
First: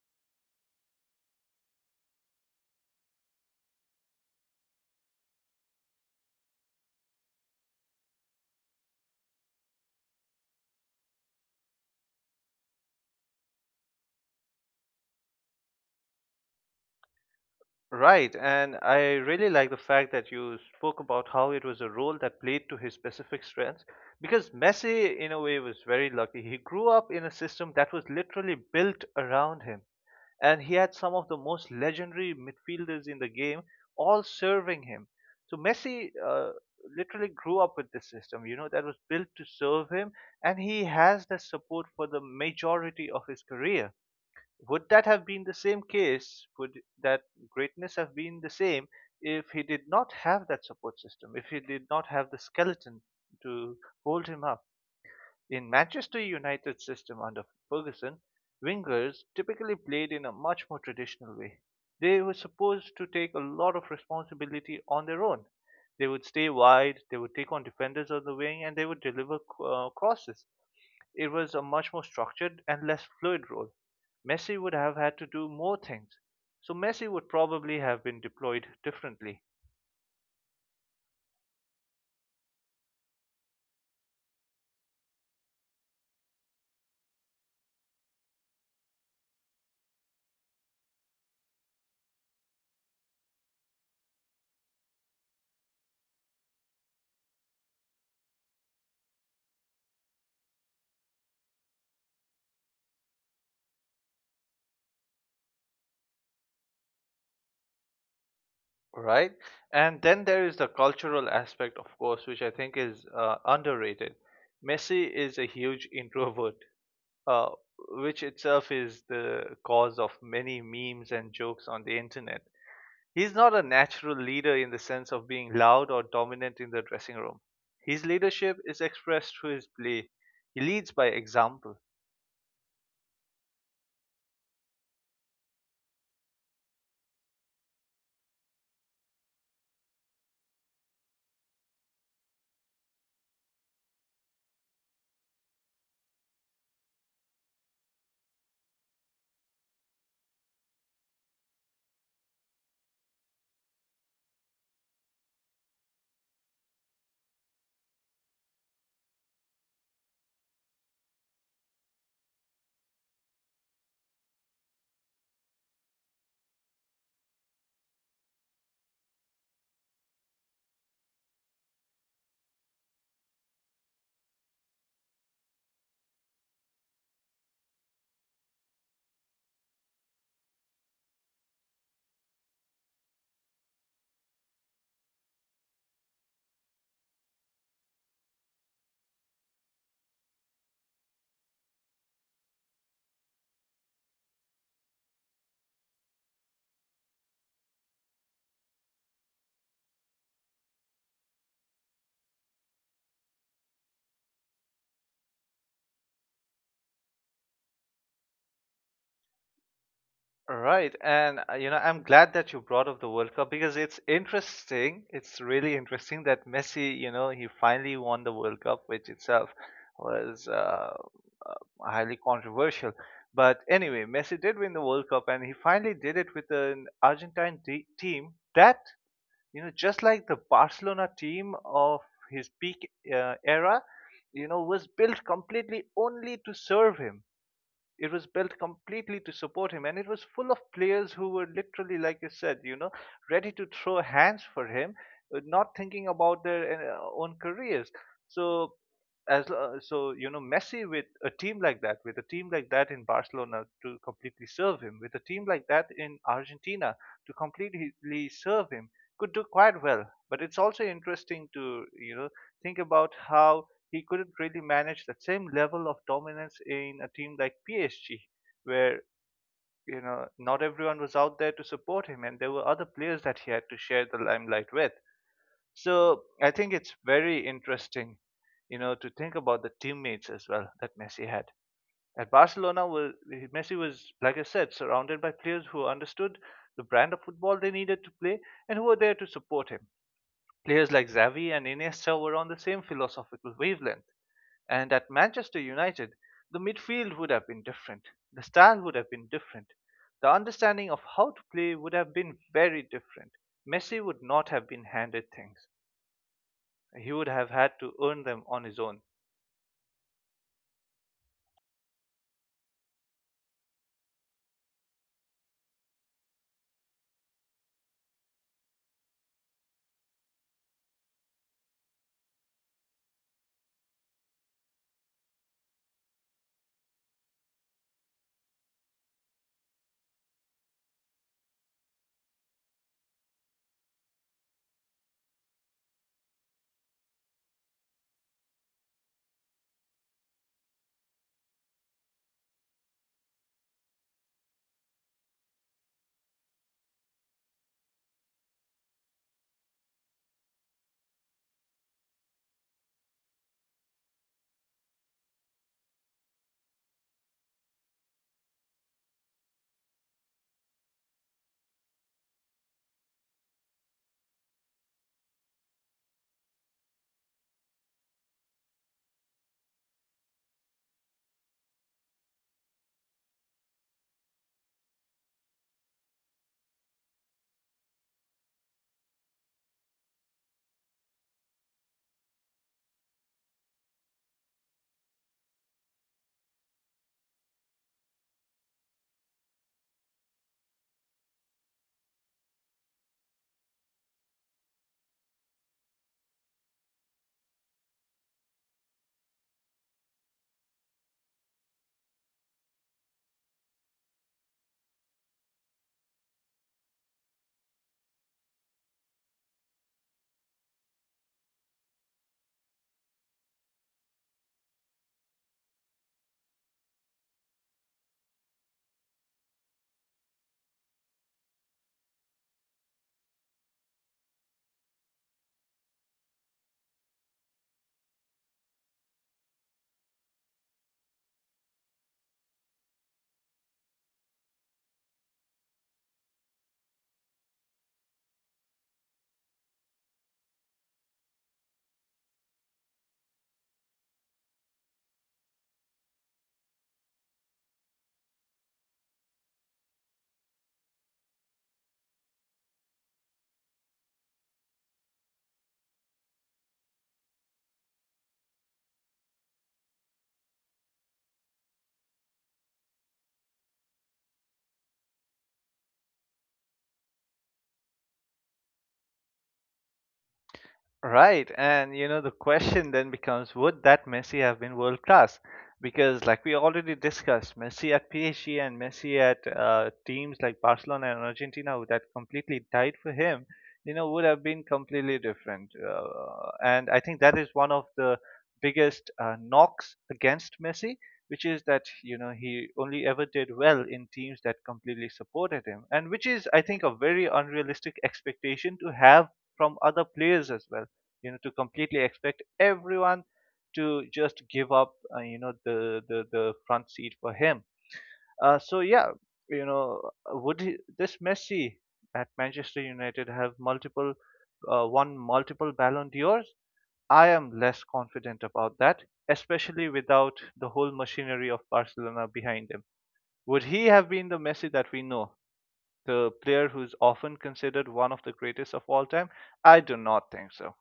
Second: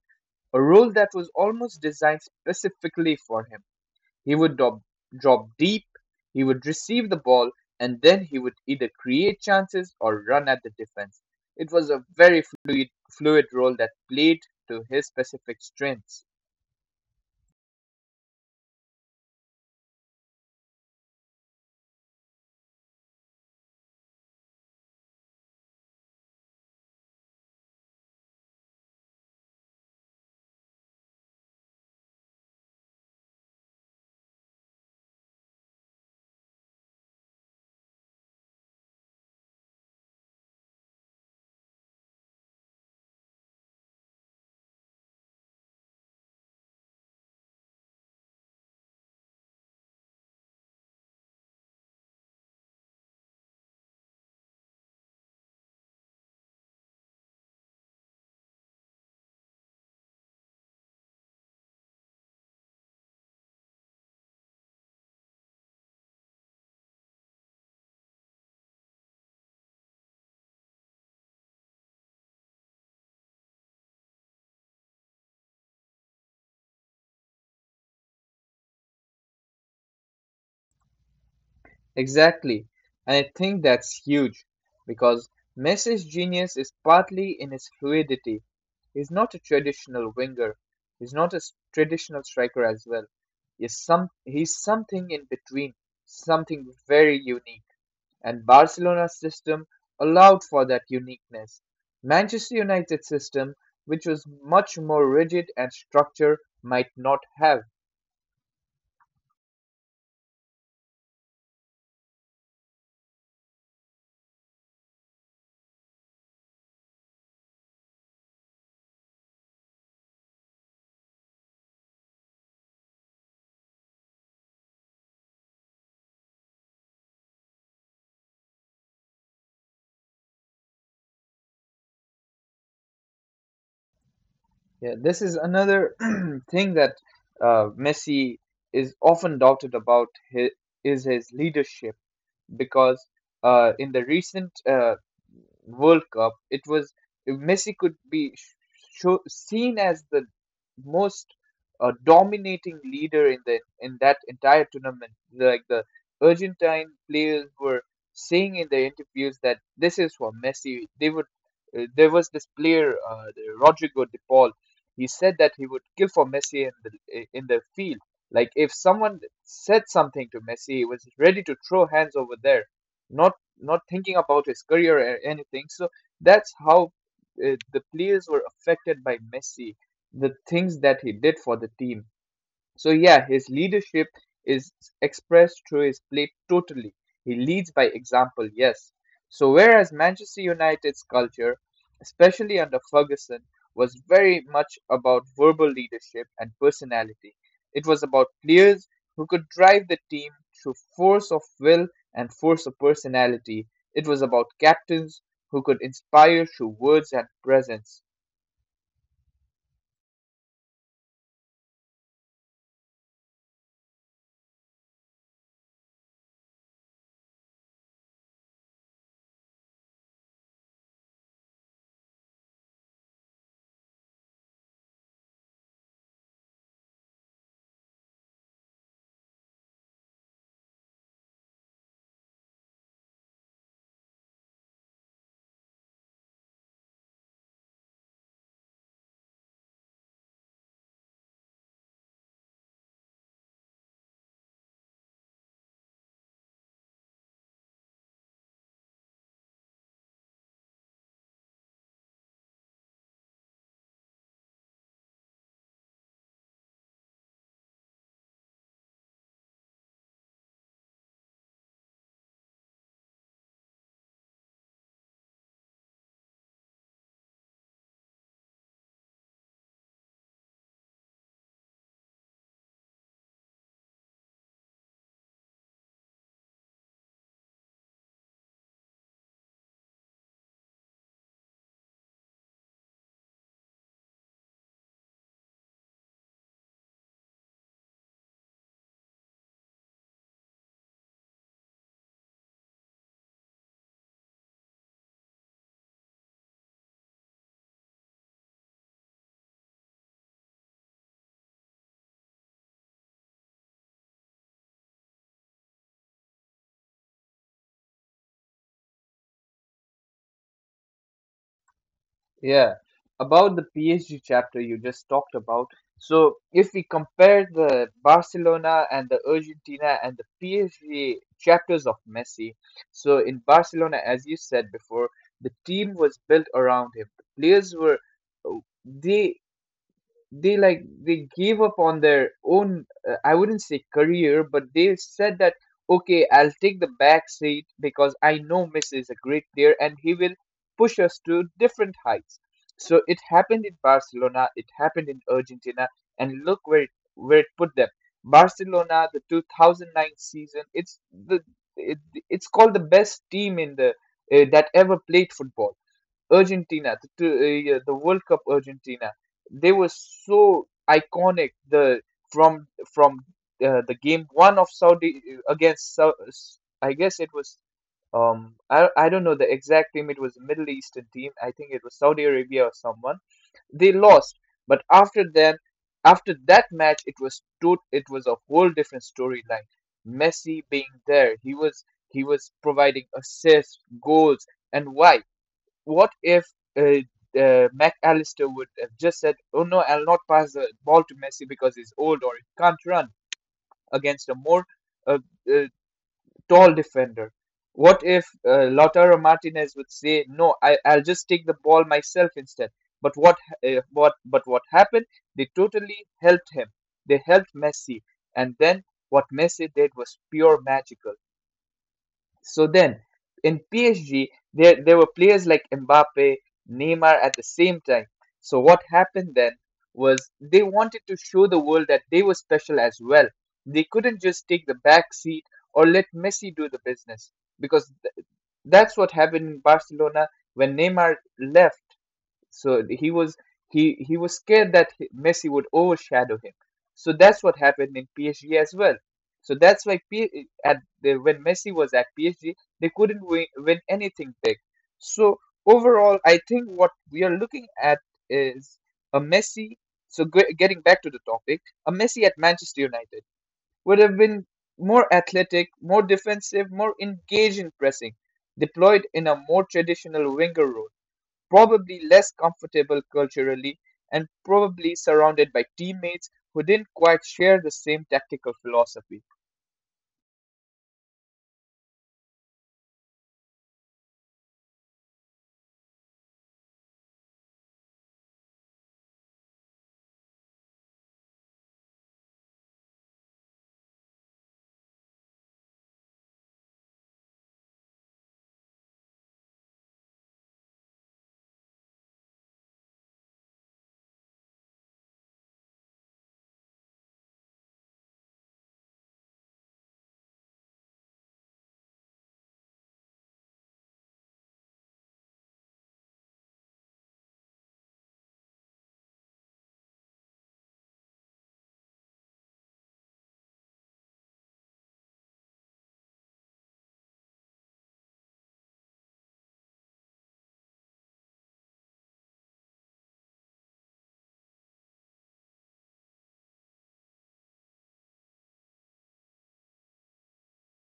B: a role that was almost designed specifically for him. He would drop deep, he would receive the ball, and then he would either create chances or run at the defense. It was a very fluid role that played to his specific strengths.
A: Right, and I really like the fact that you spoke about how it was a role that played to his specific strengths, because Messi, in a way, was very lucky. He grew up in a system that was literally built around him, and he had some of the most legendary midfielders in the game all serving him. So Messi literally grew up with this system, you know, that was built to serve him, and he has the support for the majority of his career. Would that have been the same case? Would that greatness have been the same if he did not have that support system, if he did not have the skeleton to hold him up? In Manchester United's system under Ferguson, wingers typically played in a much more traditional way. They were supposed to take a lot of responsibility on their own. They would stay wide, they would take on defenders on the wing, and they would deliver crosses. It was a much more structured and less fluid role. Messi would have had to do more things. So Messi would probably have been deployed differently,
B: Exactly. And I think that's huge because Messi's genius is partly in his fluidity. He's not a traditional winger. He's not a traditional striker as well. He's something in between, something very unique. And Barcelona's system allowed for that uniqueness. Manchester United's system, which was much more rigid and structured, might not have.
A: right? And then there is the cultural aspect, of course, which I think is underrated. Messi is a huge introvert, uh, which itself is the cause of many memes and jokes on the internet. He's not a natural leader in the sense of being loud or dominant in the dressing room. His leadership is expressed through his play. He leads by example.
B: Yeah, this is another thing that Messi is often doubted about his, is his leadership because in the recent World Cup, it was Messi could be seen as the most dominating leader in the in that entire tournament. Like the Argentine players were saying in their interviews that this is for Messi. They would. There was this player, the Rodrigo De Paul. He said that he would kill for Messi in the field like if someone said something to Messi, he was ready to throw hands over there, not not thinking about his career or anything. So that's how the players were affected by Messi, the things that he did for the team. So yeah, his leadership is expressed through his play totally. He leads by example, yes. So whereas Manchester United's culture, especially under Ferguson, was very much about verbal leadership and personality. It was about players who could drive the team through force of will and force of personality. It was about captains who could inspire through words and presence.
A: Right, and I'm glad that you brought up the World Cup, because it's interesting. It's really interesting that Messi, you know, he finally won the World Cup, which itself was uh, highly controversial. But anyway, Messi did win the World Cup, and he finally did it with an Argentine team that, you know, just like the Barcelona team of his peak era, you know, was built completely only to serve him. It was built completely to support him, and it was full of players who were literally, like you said, you know, ready to throw hands for him, not thinking about their own careers. So as so you know Messi with a team like that, in Barcelona to completely serve him, with a team like that in Argentina to completely serve him, could do quite well, but it's also interesting to you know think about how he couldn't really manage that same level of dominance in a team like PSG, where you know not everyone was out there to support him and there were other players that he had to share the limelight with. So I think it's very interesting, you know, to think about the teammates as well that Messi had. At Barcelona, Messi was, like I said, surrounded by players who understood the brand of football they needed to play and who were there to support him. Players like Xavi and Iniesta were on the same philosophical wavelength. And at Manchester United, the midfield would have been different. The style would have been different. The understanding of how to play would have been very different. Messi would not have been handed things. He would have had to earn them on his own.
B: Yeah, about the PSG chapter you just talked about. So, if we compare the Barcelona and the Argentina and the PSG chapters of Messi, so in Barcelona, as you said before, the team was built around him. The players were they they like they gave up on their own I wouldn't say career but they said that okay I'll take the back seat because I know Messi is a great player and he will push us to different heights. So it happened in Barcelona, it happened in Argentina, and look where where it put them. Barcelona, the 2009 season, it's the it, it's called the best team in the that ever played football. Argentina, the yeah, the World Cup Argentina, they were so iconic. The from from the game one of Saudi against I guess it was I don't know the exact team. It was a Middle Eastern team. I think it was Saudi Arabia or someone. They lost, but after then, after that match, it was a whole different storyline. Messi being there, he was providing assists, goals, and why? What if uh, McAllister would have just said, "Oh no, I'll not pass the ball to Messi because he's old or he can't run against a more uh, uh, tall defender." What if Lautaro Martinez would say, "No, I'll just take the ball myself instead." But what but what happened? They totally helped him. They helped Messi, and then what Messi did was pure magical. So then, in PSG, there were players like Mbappe, Neymar at the same time. So what happened then was they wanted to show the world that they were special as well. They couldn't just take the back seat or let Messi do the business because that's what happened in Barcelona when Neymar left. So he was scared that Messi would overshadow him. So that's what happened in PSG as well. So that's why when Messi was at PSG, they couldn't win anything big. So overall, I think what we are looking at is a Messi. So getting back to the topic, a Messi at Manchester United would have been more athletic, more defensive, more engaged in pressing, deployed in a more traditional winger role, probably less comfortable culturally, and probably surrounded by teammates who didn't quite share the same tactical philosophy.
A: Right, and you know the question then becomes, would that Messi have been world class? Because like we already discussed, Messi at PSG and Messi at teams like Barcelona and Argentina that completely died for him, you know, would have been completely different. And I think that is one of the biggest knocks against Messi, which is that you know he only ever did well in teams that completely supported him, and which is I think a very unrealistic expectation to have from other players as well, you know, to completely expect everyone to just give up you know the front seat for him. So yeah, you know, would he, this Messi at Manchester United, have multiple won multiple Ballon d'Ors? I am less confident about that, especially without the whole machinery of Barcelona behind him. Would he have been the Messi that we know, the player who's often considered one of the greatest of all time? I do not think so.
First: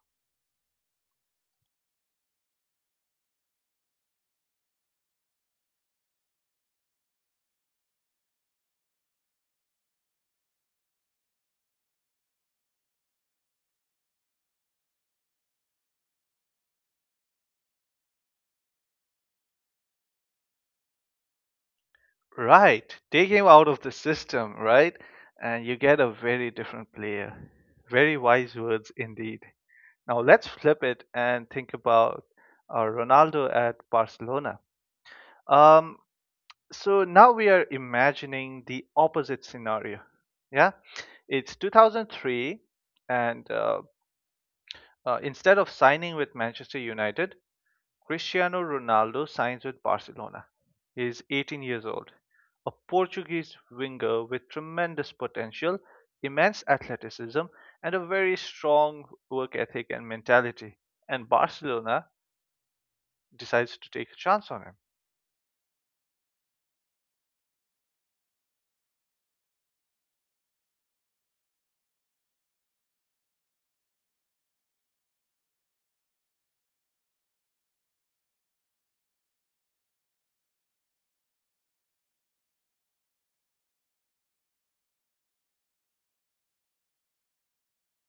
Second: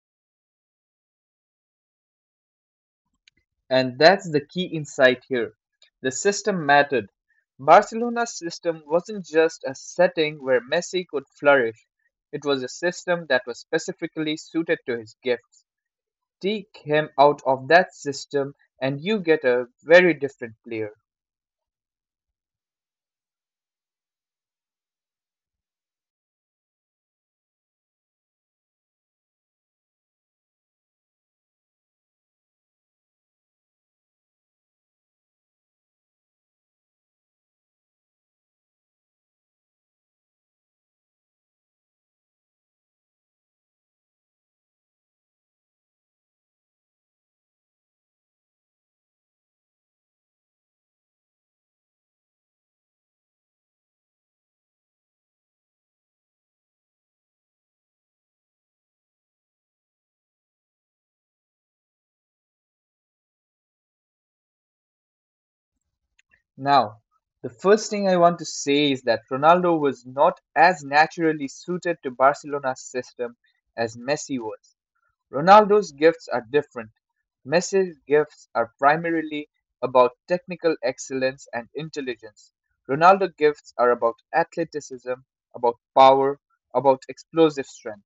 B: And that's the key insight here. The system mattered. Barcelona's system wasn't just a setting where Messi could flourish, it was a system that was specifically suited to his gifts. Take him out of that system, and you get a very different player.
A: Right. Take him out of the system, right? And you get a very different player. Very wise words indeed. Now let's flip it and think about Ronaldo at Barcelona. Um, so now we are imagining the opposite scenario. Yeah, it's 2003, and instead of signing with Manchester United, Cristiano Ronaldo signs with Barcelona. He is 18 years old, a Portuguese winger with tremendous potential, immense athleticism, and a very strong work ethic and mentality. And Barcelona decides to take a chance on him.
B: Now, the first thing I want to say is that Ronaldo was not as naturally suited to Barcelona's system as Messi was. Ronaldo's gifts are different. Messi's gifts are primarily about technical excellence and intelligence. Ronaldo's gifts are about athleticism, about power, about explosive strength.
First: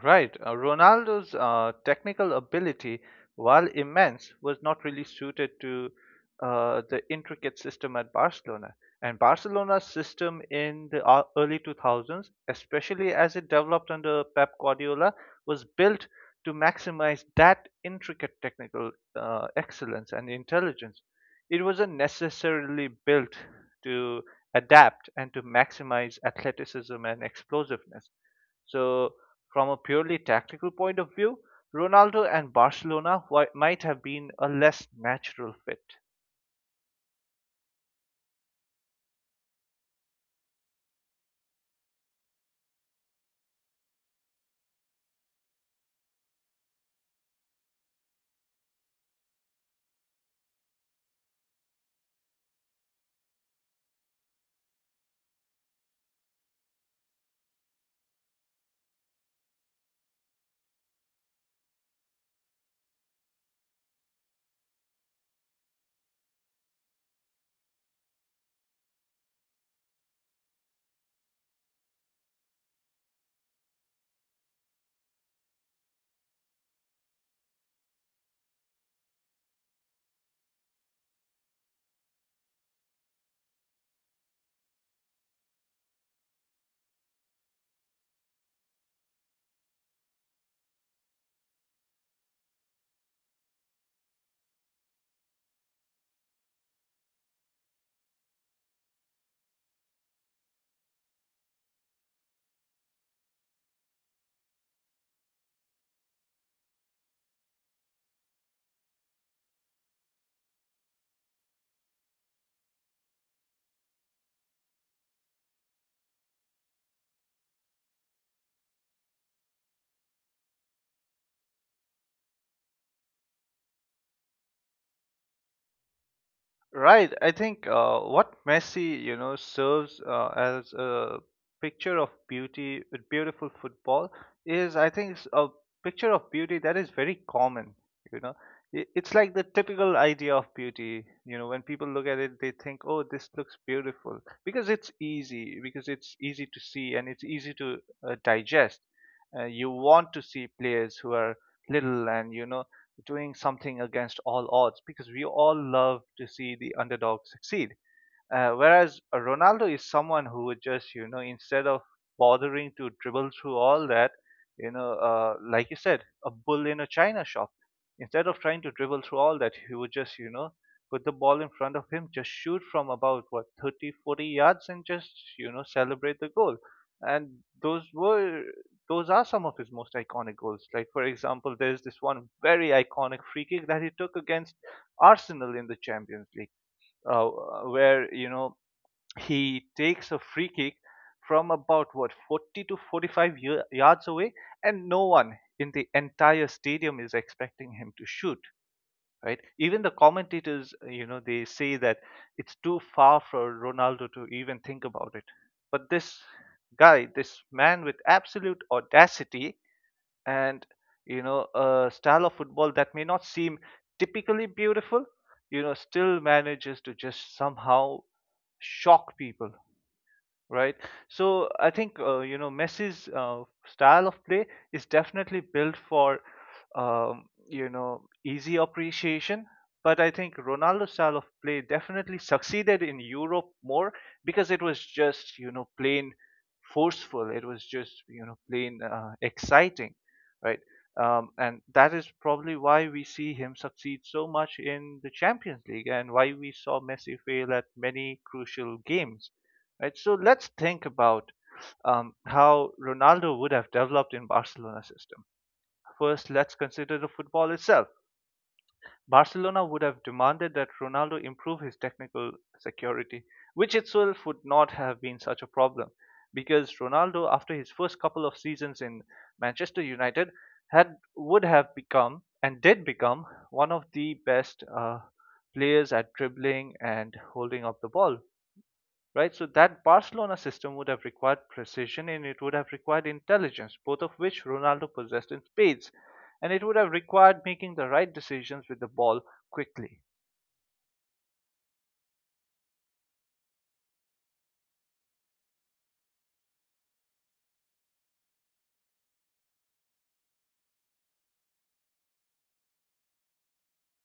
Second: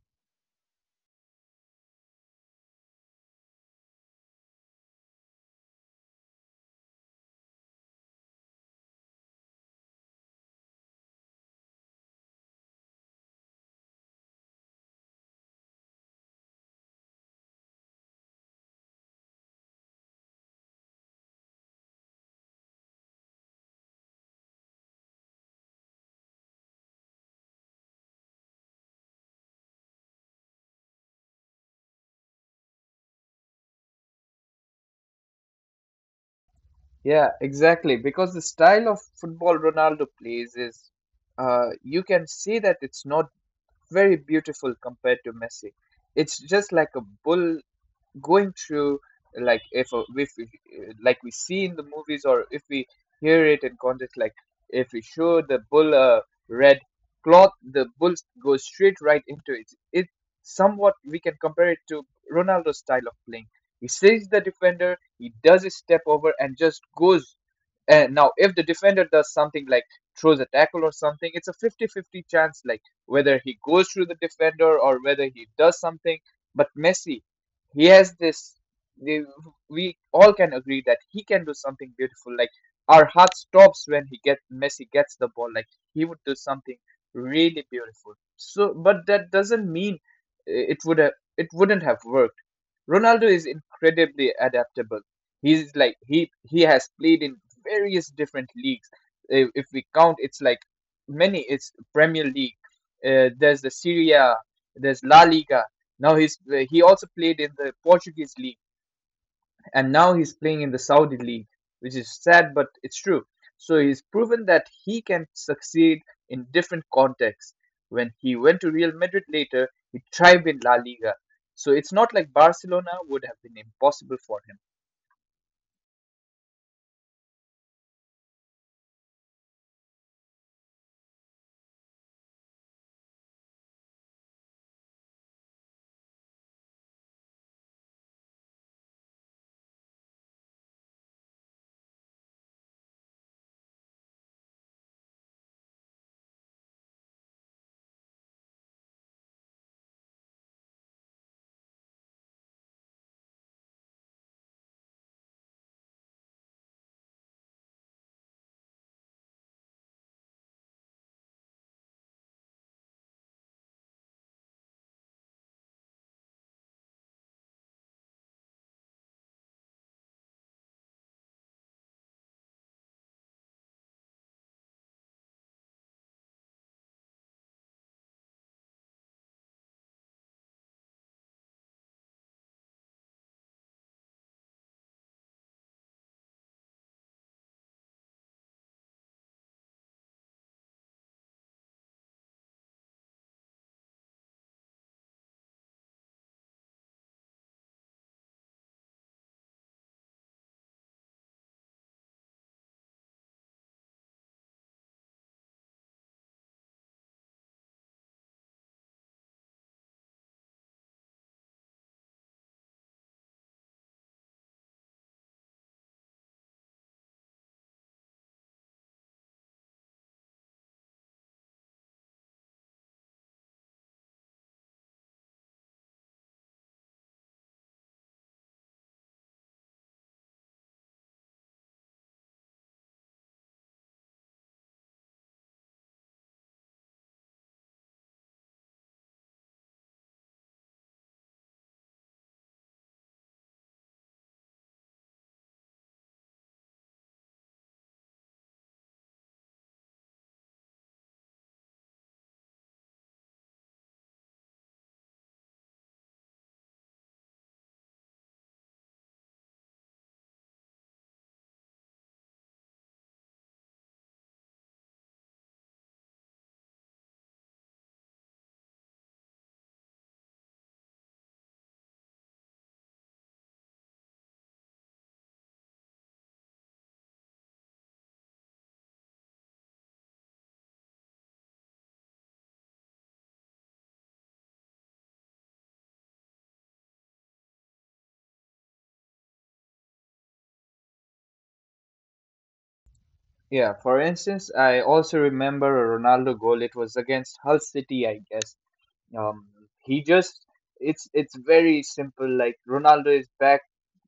A: Right. Ronaldo's technical ability, while immense, was not really suited to the intricate system at Barcelona. And Barcelona's system in the early 2000s, especially as it developed under Pep Guardiola, was built to maximize that intricate technical excellence and intelligence. It wasn't necessarily built to adapt and to maximize athleticism and explosiveness. So, from a purely tactical point of view, Ronaldo and Barcelona might have been a less natural fit.
B: Yeah, exactly. Because the style of football Ronaldo plays is, you can say that it's not very beautiful compared to Messi. It's just like a bull going through, like if we, like we see in the movies, or if we hear it in context. Like if we show the bull a red cloth, the bull goes straight right into it. it Somewhat we can compare it to Ronaldo's style of playing. He sees the defender, he does a step over, and just goes. And now if the defender does something like throws a tackle or something, it's a 50-50 chance, like whether he goes through the defender or whether he does something. But Messi, he has this, the, we all can agree that he can do something beautiful. Like our heart stops when he gets Messi gets the ball, like he would do something really beautiful. So, but that doesn't mean it would have, it wouldn't have worked. Ronaldo is incredibly adaptable. He's like, he has played in various different leagues. If we count, it's like many. It's Premier League, there's the Syria, there's La Liga. Now he's he also played in the Portuguese league, and now he's playing in the Saudi league, which is sad, but it's true. So he's proven that he can succeed in different contexts. When he went to Real Madrid later, he thrived in La Liga. So it's not like Barcelona would have been impossible for him.
A: Right. I think what Messi, you know, serves as a picture of beauty with beautiful football is, I think, it's a picture of beauty that is very common. You know, it's like the typical idea of beauty. You know, when people look at it, they think, "Oh, this looks beautiful," because it's easy to see, and it's easy to digest. You want to see players who are little and doing something against all odds because we all love to see the underdog succeed. Whereas Ronaldo is someone who would just, you know, instead of bothering to dribble through all that, you know, like you said, a bull in a china shop. Instead of trying to dribble through all that, he would just, you know, put the ball in front of him, just shoot from about, what, 30, 40 yards and just, you know, celebrate the goal. And those were, those are some of his most iconic goals. Like, for example, there's this one very iconic free kick that he took against Arsenal in the Champions League, uh, where he takes a free kick from about, what, 40 to 45 yards away, and no one in the entire stadium is expecting him to shoot, right? Even the commentators, they say that it's too far for Ronaldo to even think about it. But this guy this man, with absolute audacity and, a style of football that may not seem typically beautiful, still manages to just somehow shock people, right? So I think, Messi's style of play is definitely built for easy appreciation, but I think Ronaldo's style of play definitely succeeded in Europe more because it was just, plain forceful. It was just, plain exciting, right? And that is probably why we see him succeed so much in the Champions League, and why we saw Messi fail at many crucial games, right? So let's think about how Ronaldo would have developed in Barcelona system. First, let's consider the football itself. Barcelona would have demanded that Ronaldo improve his technical security, which itself would not have been such a problem because Ronaldo, after his first couple of seasons in Manchester United, had would have become and did become one of the best players at dribbling and holding up the ball, right? So that Barcelona system would have required precision, and it would have required intelligence, both of which Ronaldo possessed in spades. And it would have required making the right decisions with the ball quickly.
B: Yeah, for instance, I also remember a Ronaldo goal. It was against Hull City, I guess. Um, he just, it's very simple. Like Ronaldo is back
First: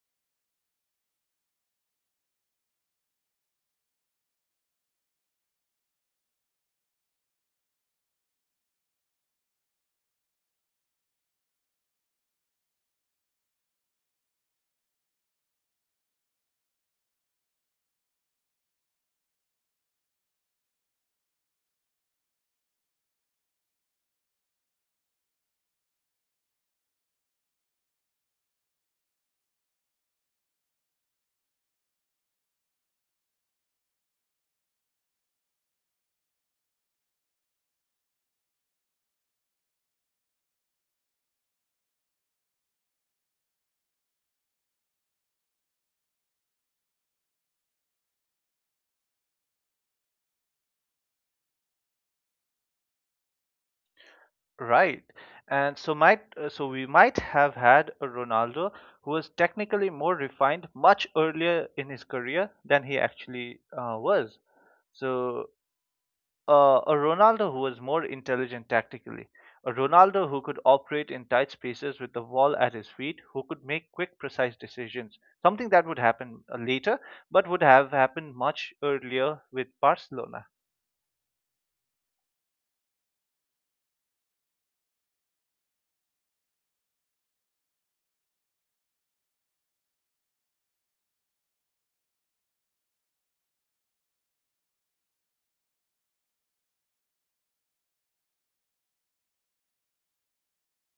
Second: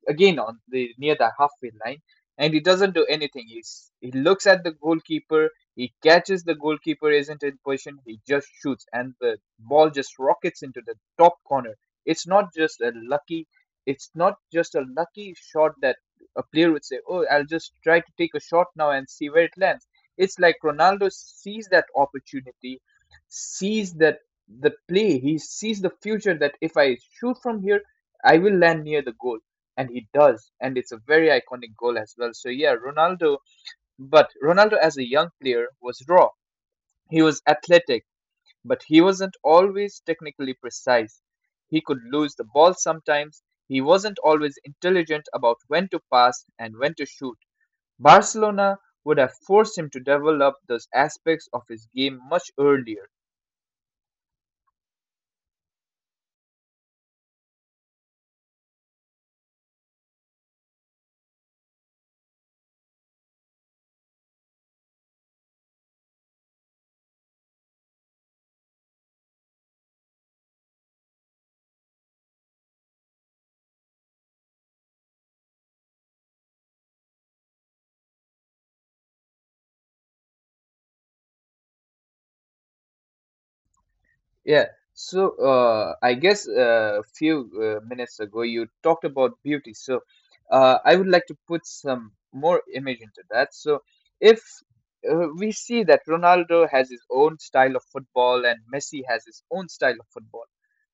B: again on the, near the halfway line, and he doesn't do anything. He looks at the goalkeeper. He catches the goalkeeper isn't in position. He just shoots, and the ball just rockets into the top corner. It's not just a lucky. It's not just a lucky shot that a player would say, "Oh, I'll just try to take a shot now and see where it lands." It's like Ronaldo sees that opportunity, sees that the play. He sees the future that if I shoot from here, I will land near the goal. And he does. And it's a very iconic goal as well. So, yeah, Ronaldo as a young player was raw. He was athletic, but he wasn't always technically precise. He could lose the ball sometimes. He wasn't always intelligent about when to pass and when to shoot. Barcelona would have forced him to develop those aspects of his game much earlier.
A: Right, and so might so we might have had a Ronaldo who was technically more refined much earlier in his career than he actually was. So a Ronaldo who was more intelligent tactically, a Ronaldo who could operate in tight spaces with the ball at his feet, who could make quick, precise decisions, something that would happen later, but would have happened much earlier with Barcelona.
B: Yeah. So, I guess a few minutes ago you talked about beauty. So, I would like to put some more image into that. So, if we see that Ronaldo has his own style of football and Messi has his own style of football,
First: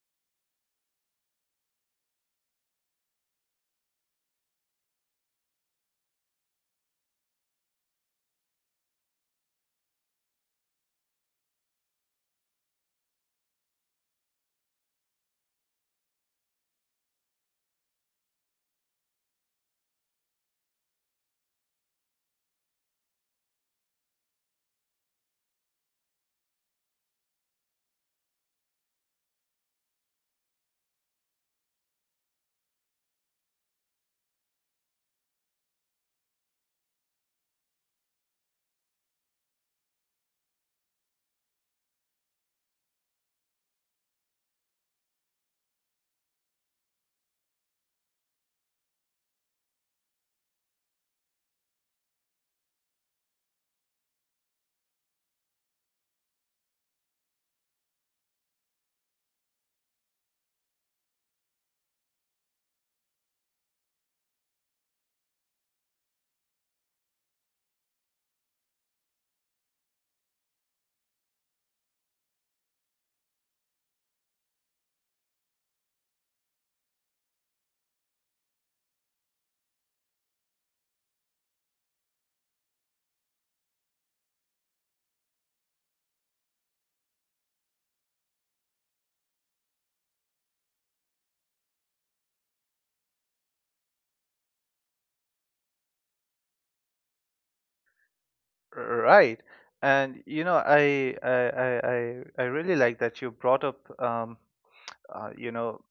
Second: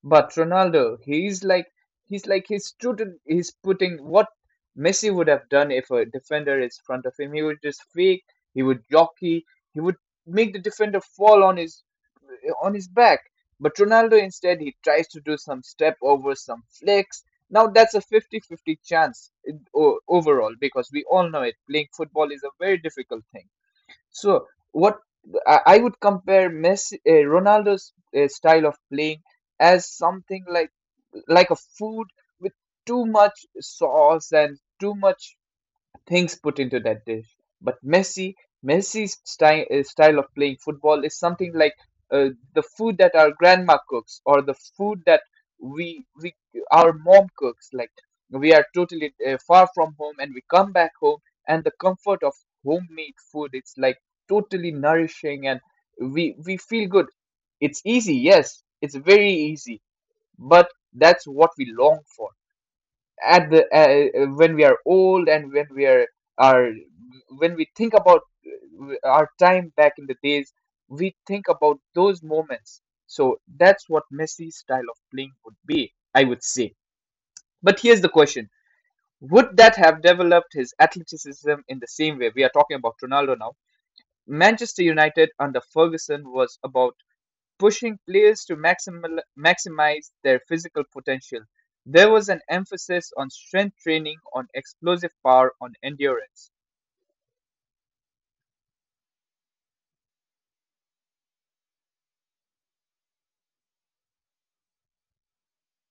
B: but Ronaldo, he's like he's true to, he's putting what Messi would have done. If a defender is in front of him, he would just fake. He would jockey. He would make the defender fall on his, on his back. But Ronaldo instead, he tries to do some step over, some flicks. Now that's a 50-50 chance overall, because we all know it. Playing football is a very difficult thing. So, what I would compare Messi, Ronaldo's style of playing as something like a food with too much sauce and too much things put into that dish. But Messi, Messi's style of playing football is something like, uh, the food that our grandma cooks, or the food that we, our mom cooks. Like we are totally far from home, and we come back home, and the comfort of homemade food. It's like totally nourishing and we feel good. It's easy, yes, it's very easy, but that's what we long for at the, when we are old, and when we are, when we think about our time back in the days, we think about those moments. So that's what Messi's style of playing would be, I would say. But here's the question: would that have developed his athleticism in the same way we are talking about Ronaldo now? Manchester United under Ferguson was about pushing players to maximize their physical potential. There was an emphasis on strength training, on explosive power, on endurance.
A: Right. And you know, I really like that you brought up uh, you know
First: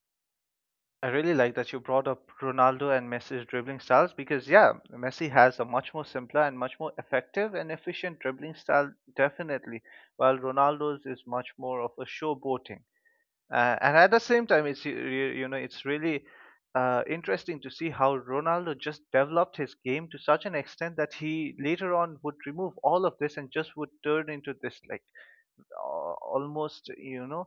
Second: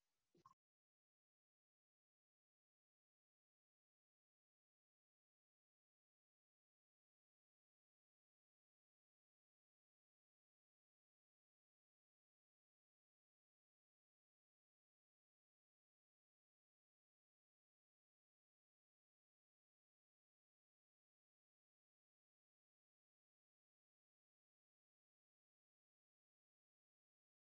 A: I really like that you brought up Ronaldo and Messi's dribbling styles because, yeah, Messi has a much more simpler and much more effective and efficient dribbling style, definitely, while Ronaldo's is much more of a showboating. And at the same time, you know it's really interesting to see how Ronaldo just developed his game to such an extent that he later on would remove all of this and just would turn into this like almost,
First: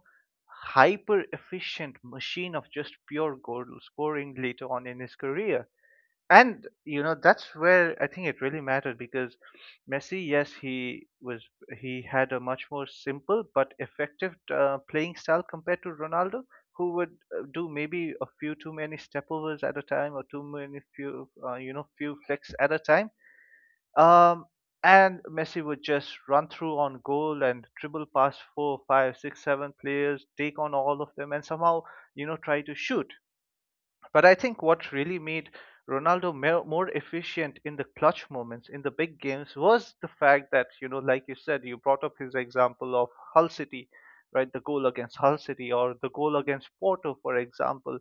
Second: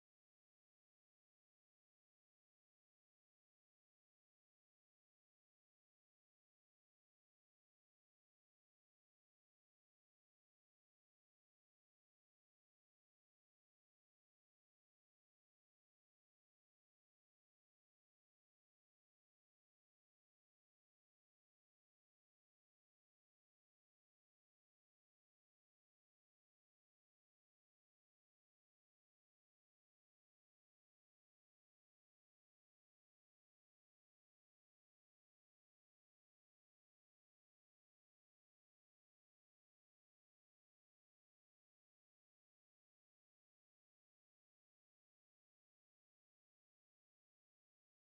A: hyper efficient machine of just pure goal scoring later on in his career. And you know that's where I think it really mattered, because Messi, yes, he had a much more simple but effective playing style compared to Ronaldo, who would do maybe a few too many stepovers at a time, or too many few few flicks at a time, um, and Messi would just run through on goal and dribble past four, five, six, seven players, take on all of them, and somehow, you know, try to shoot. But I think what really made Ronaldo more efficient in the clutch moments, in the big games, was the fact that, you know, like you said, you brought up his example of Hull City, right? The goal against Hull City, or the goal against Porto, for example,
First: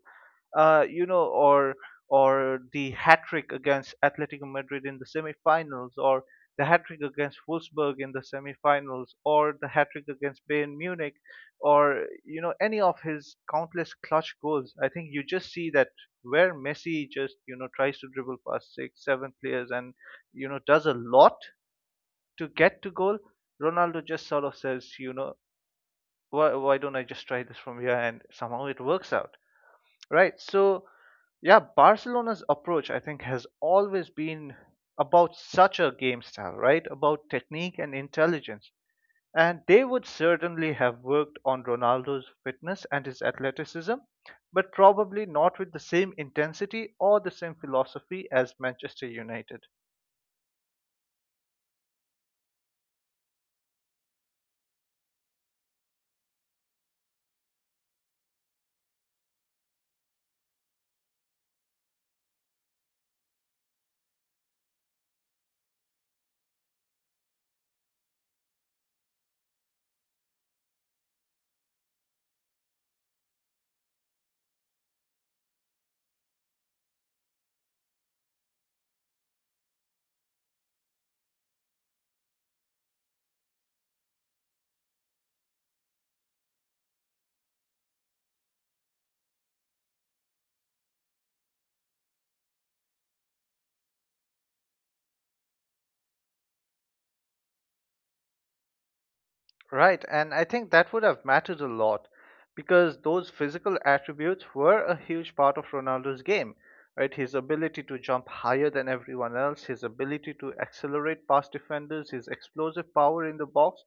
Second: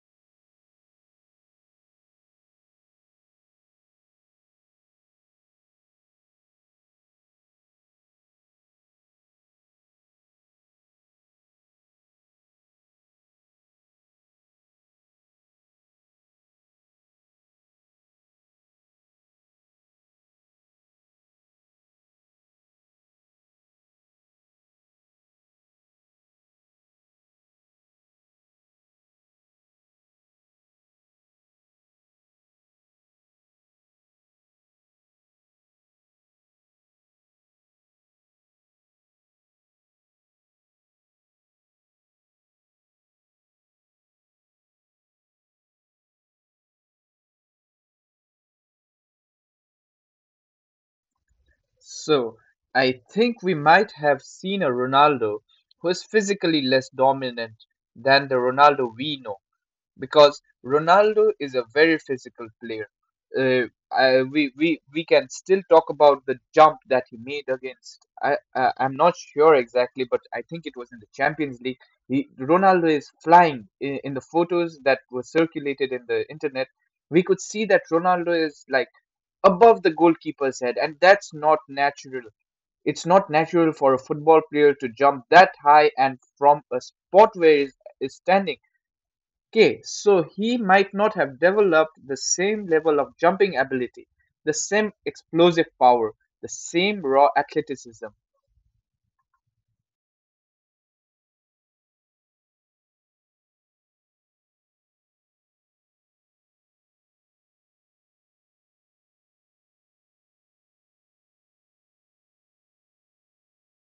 A: you know, or the hat trick against Atletico Madrid in the semifinals, or the hat trick against Wolfsburg in the semifinals, or the hat trick against Bayern Munich, or you know any of his countless clutch goals. I think you just see that where Messi just, you know, tries to dribble past six, seven players, and you know does a lot to get to goal. Ronaldo just sort of says, you know, why don't I just try this from here, and somehow it works out. Right. So, yeah, Barcelona's approach, I think, has always been about such a game style, right? About technique and intelligence. And they would certainly have worked on Ronaldo's fitness and his athleticism, but probably not with the same intensity or the same philosophy as Manchester United.
B: So, I think we might have seen a Ronaldo who is physically less dominant than the Ronaldo we know, because Ronaldo is a very physical player. I, we can still talk about the jump that he made against. I'm not sure exactly, but I think it was in the Champions League. Ronaldo is flying in the photos that were circulated in the internet. We could see that Ronaldo is like above the goalkeeper's head, and that's not natural. It's not natural for a football player to jump that high and from a spot where he's is standing. Okay, so he might not have developed the same level of jumping ability, the same explosive power, the same raw athleticism.
A: Right, and I think that would have mattered a lot because those physical attributes were a huge part of Ronaldo's game, right? His ability to jump higher than everyone else, his ability to accelerate past defenders, his explosive power in the box.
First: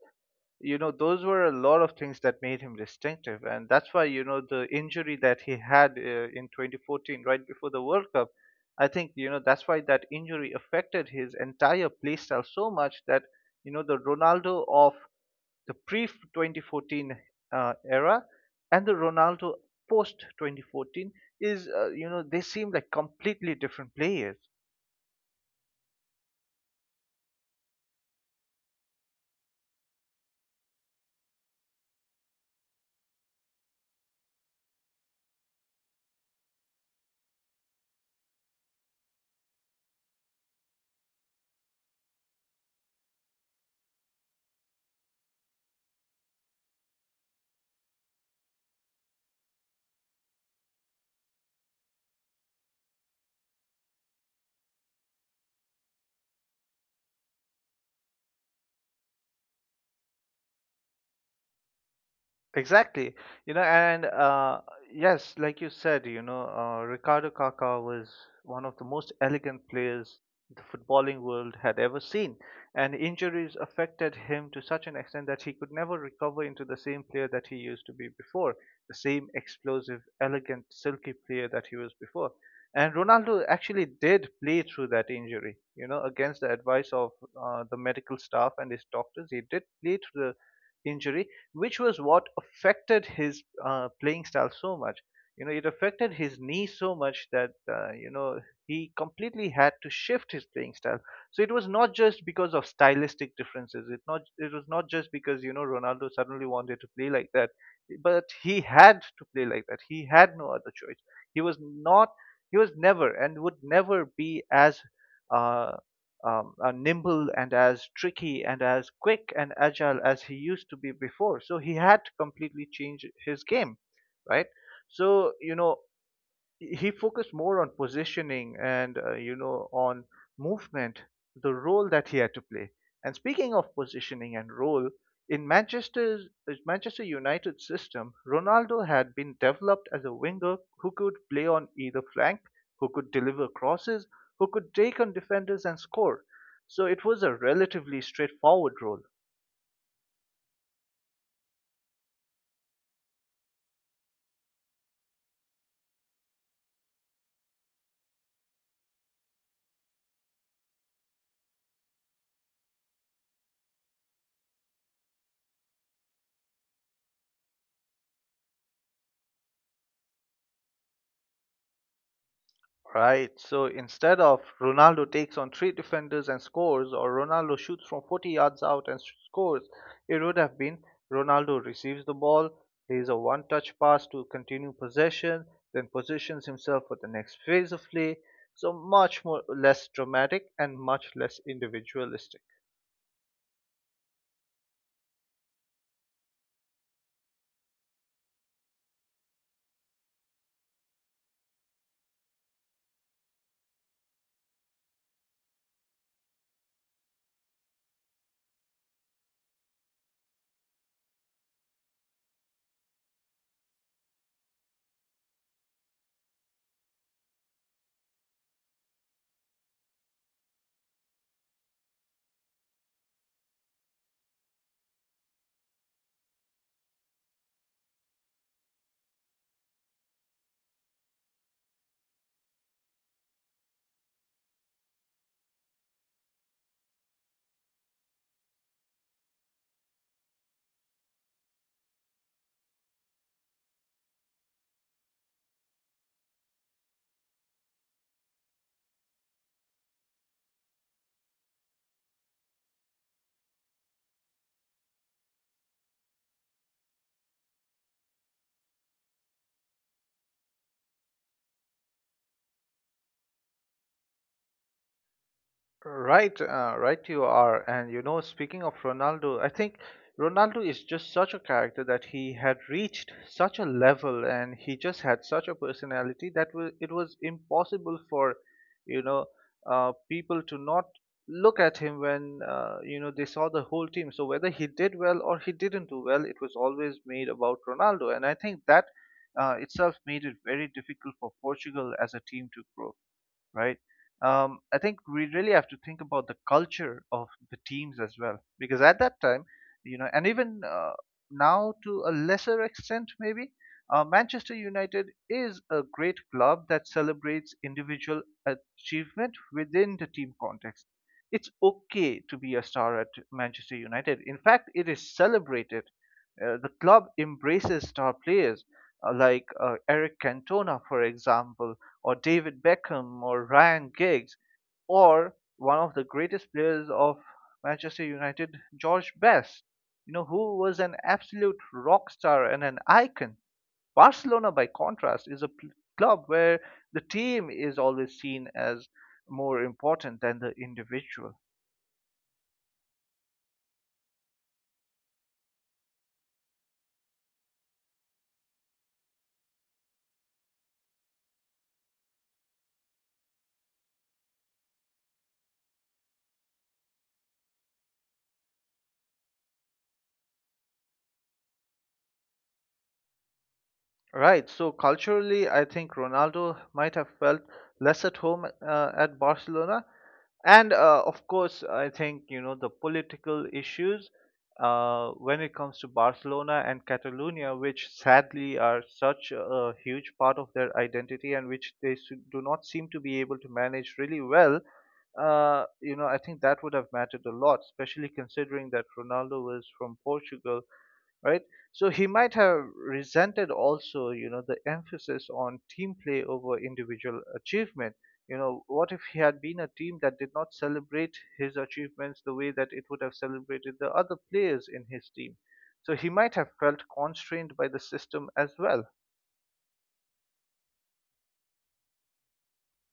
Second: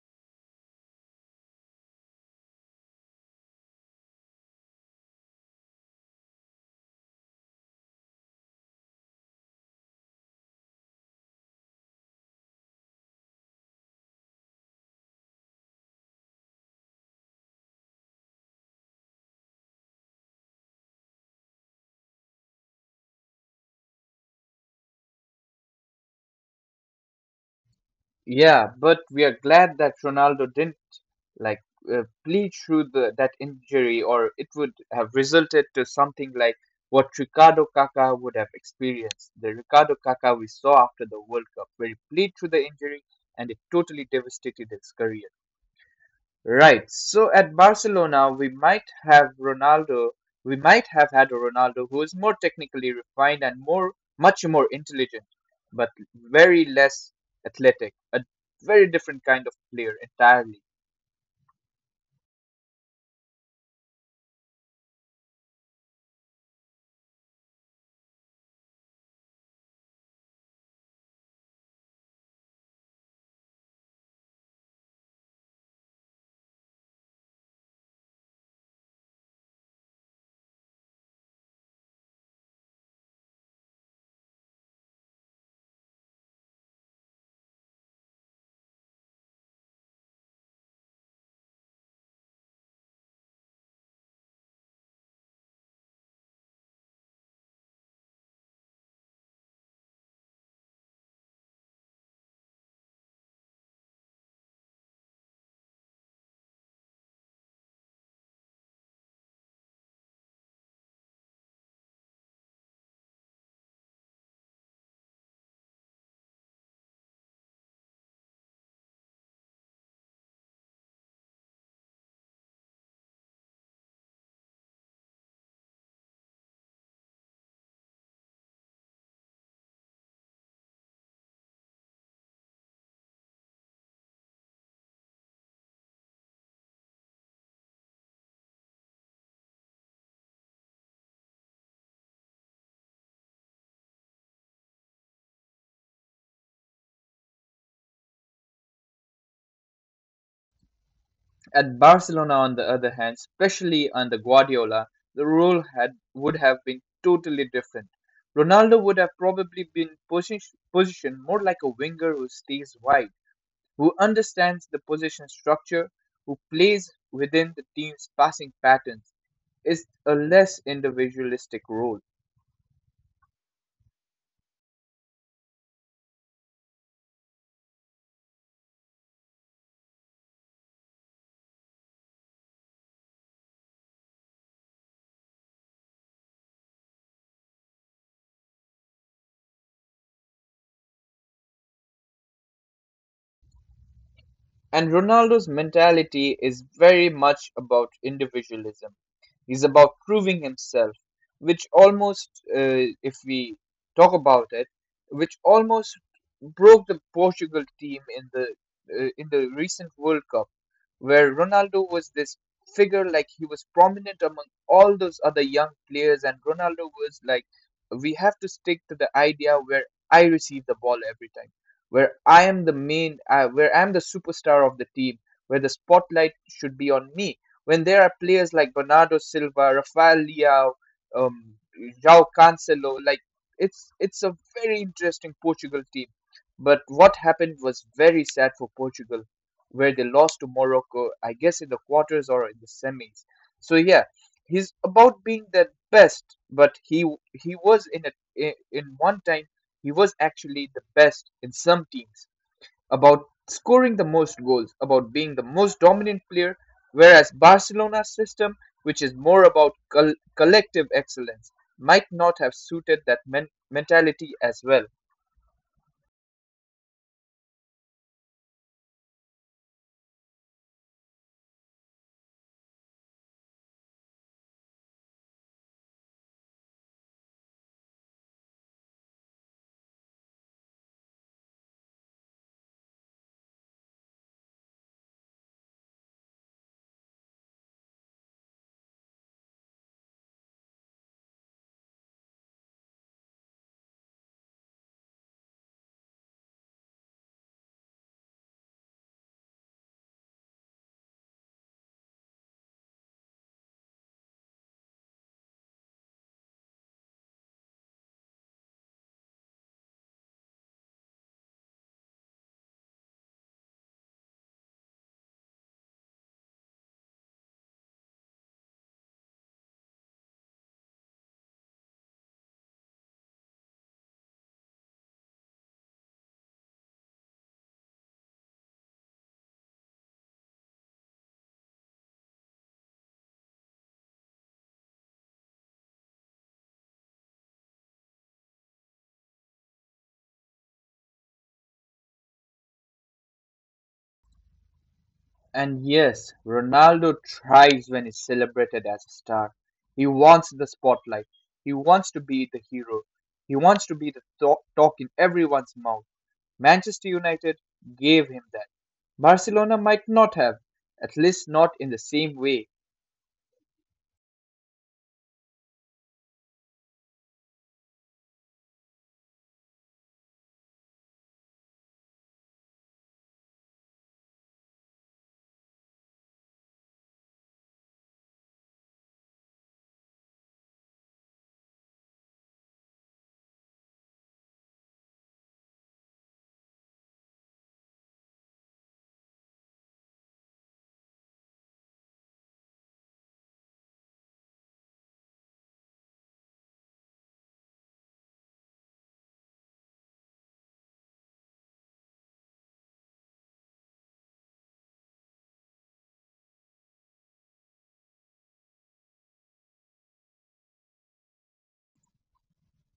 A: You know, those were a lot of things that made him distinctive, and that's why, you know, the injury that he had in 2014, right before the World Cup, I think, you know, that's why that injury affected his entire playstyle so much that you know the Ronaldo of the pre 2014 era and the Ronaldo post 2014 is you know, they seem like completely different players.
B: Yeah, but we are glad that Ronaldo didn't, like, bleed through that injury, or it would have resulted to something like what Ricardo Kaká would have experienced. The Ricardo Kaká we saw after the World Cup, where he bleed through the injury and it totally devastated his career. Right. So at Barcelona, we might have had a Ronaldo who is more technically refined and much more intelligent, but very less athletic. A very different kind of player entirely.
A: Exactly. You know, and yes, like you said, you know, Ricardo Kaká was one of the most elegant players the footballing world had ever seen. And injuries affected him to such an extent that he could never recover into the same player that he used to be before, the same explosive, elegant, silky player that he was before. And Ronaldo actually did play through that injury, you know, against the advice of the medical staff and his doctors. He did play through the injury, which was what affected his playing style so much. You know, it affected his knee so much that, you know, he completely had to shift his playing style. So it was not just because of stylistic differences. It was not just because you know Ronaldo suddenly wanted to play like that, but he had to play like that. He had no other choice. He was not. He was never and would never be as uh, nimble and as tricky and as quick and agile as he used to be before. So he had to completely change his game, right? So you know he focused more on positioning and, you know, on movement, the role that he had to play. And speaking of positioning and role, in Manchester United system, Ronaldo had been developed as a winger who could play on either flank, who could deliver crosses, who could take on defenders and score. So it was a relatively straightforward role.
B: At Barcelona, on the other hand, especially under Guardiola, the role had would have been totally different. Ronaldo would have probably been positioned more like a winger who stays wide, who understands the position structure, who plays within the team's passing patterns, is a less individualistic role.
A: Right. So instead of Ronaldo takes on three defenders and scores, or Ronaldo shoots from 40 yards out and scores, it would have been Ronaldo receives the ball, plays a one touch pass to continue possession, then positions himself for the next phase of play. So much more less dramatic and much less individualistic.
B: And Ronaldo's mentality is very much about individualism. He's about proving himself, which almost, if we talk about it, which almost broke the Portugal team in the, in the recent World Cup, where Ronaldo was this figure, like he was prominent among all those other young players, and Ronaldo was like, we have to stick to the idea where I receive the ball every time, where I am the main, where I am the superstar of the team, where the spotlight should be on me, when there are players like Bernardo Silva, Rafael Leao, um, João Cancelo, like it's a very interesting Portugal team. But what happened was very sad for Portugal, where they lost to Morocco, I guess, in the quarters or in the semis. So yeah, he's about being the best, but he was in a, in one time he was actually the best in some teams, about scoring the most goals, about being the most dominant player, whereas Barcelona's system, which is more about collective excellence, might not have suited that mentality as well.
A: Right, you are. And you know, speaking of Ronaldo, I think Ronaldo is just such a character that he had reached such a level, and he just had such a personality that it was impossible for, you know, people to not look at him when, you know, they saw the whole team. So whether he did well or he didn't do well, it was always made about Ronaldo. And I think that itself made it very difficult for Portugal as a team to grow, right? I think we really have to think about the culture of the teams as well, because at that time, you know, and even now to a lesser extent, maybe, Manchester United is a great club that celebrates individual achievement within the team context. It's okay to be a star at Manchester United. In fact, it is celebrated. The club embraces star players like Eric Cantona, for example, or David Beckham or Ryan Giggs, or one of the greatest players of Manchester United, George Best, you know, who was an absolute rock star and an icon. Barcelona, by contrast, is a club where the team is always seen as more important than the individual.
B: And yes, Ronaldo thrives when he's celebrated as a star. He wants the spotlight. He wants to be the hero. He wants to be the talk in everyone's mouth. Manchester United gave him that. Barcelona might not have, at least not in the same way.
A: Right. So culturally, I think Ronaldo might have felt less at home at Barcelona. And of course, I think, you know, the political issues when it comes to Barcelona and Catalonia, which sadly are such a huge part of their identity, and which they do not seem to be able to manage really well, you know, I think that would have mattered a lot, especially considering that Ronaldo was from Portugal, right? So he might have resented also, you know, the emphasis on team play over individual achievement. You know, what if he had been a team that did not celebrate his achievements the way that it would have celebrated the other players in his team? So he might have felt constrained by the system as well.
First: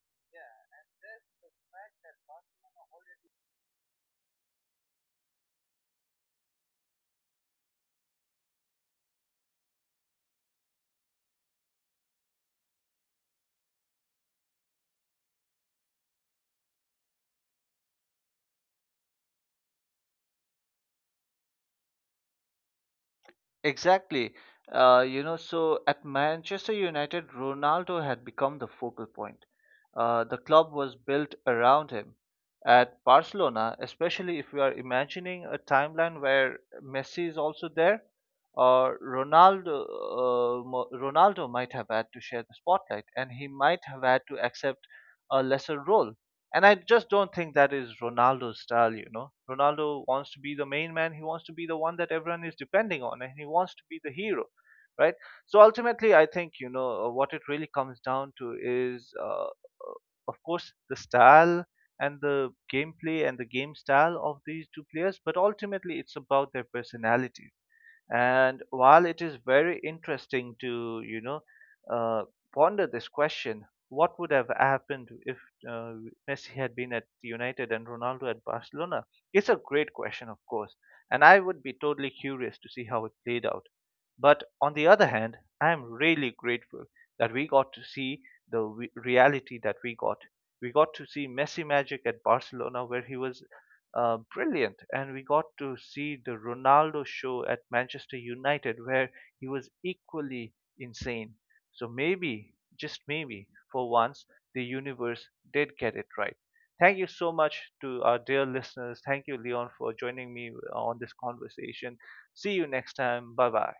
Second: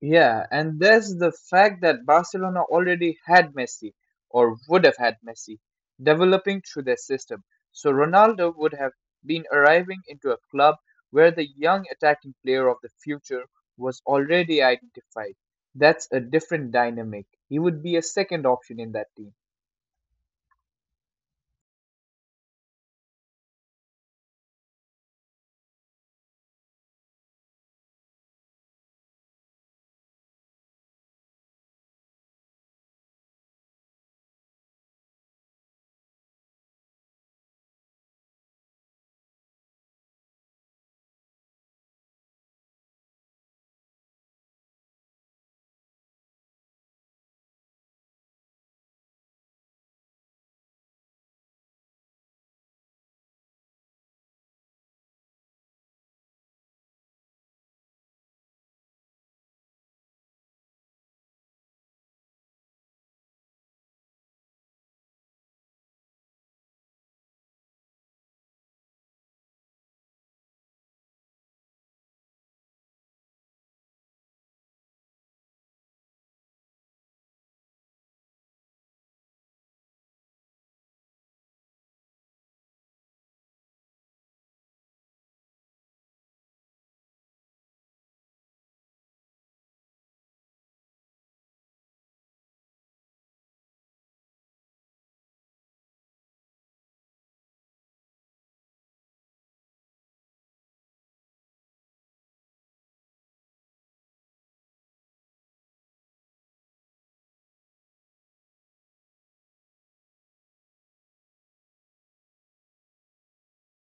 B: Yeah, and there's the fact that Barcelona already had Messi, or would have had Messi, developing through their system. So Ronaldo would have been arriving into a club where the young attacking player of the future was already identified. That's a different dynamic. He would be a second option in that team.
A: Exactly. You know, so at Manchester United, Ronaldo had become the focal point. The club was built around him. At Barcelona, especially if we are imagining a timeline where Messi is also there, Ronaldo might have had to share the spotlight, and he might have had to accept a lesser role. And I just don't think that is Ronaldo's style, you know. Ronaldo wants to be the main man. He wants to be the one that everyone is depending on, and he wants to be the hero, right? So ultimately, I think you know what it really comes down to is, of course, the style and the gameplay and the game style of these two players, but ultimately, it's about their personalities. And while it is very interesting to, you know, uh, ponder this question, what would have happened if uh, Messi had been at United and Ronaldo at Barcelona? It's a great question, of course, and I would be totally curious to see how it played out. But on the other hand, I am really grateful that we got to see the reality that we got. We got to see Messi magic at Barcelona, where he was brilliant, and we got to see the Ronaldo show at Manchester United, where he was equally insane. So maybe, just maybe, for once, the universe did get it right. Thank you so much to our dear listeners. Thank you, Leon, for joining me on this conversation. See you next time. Bye bye.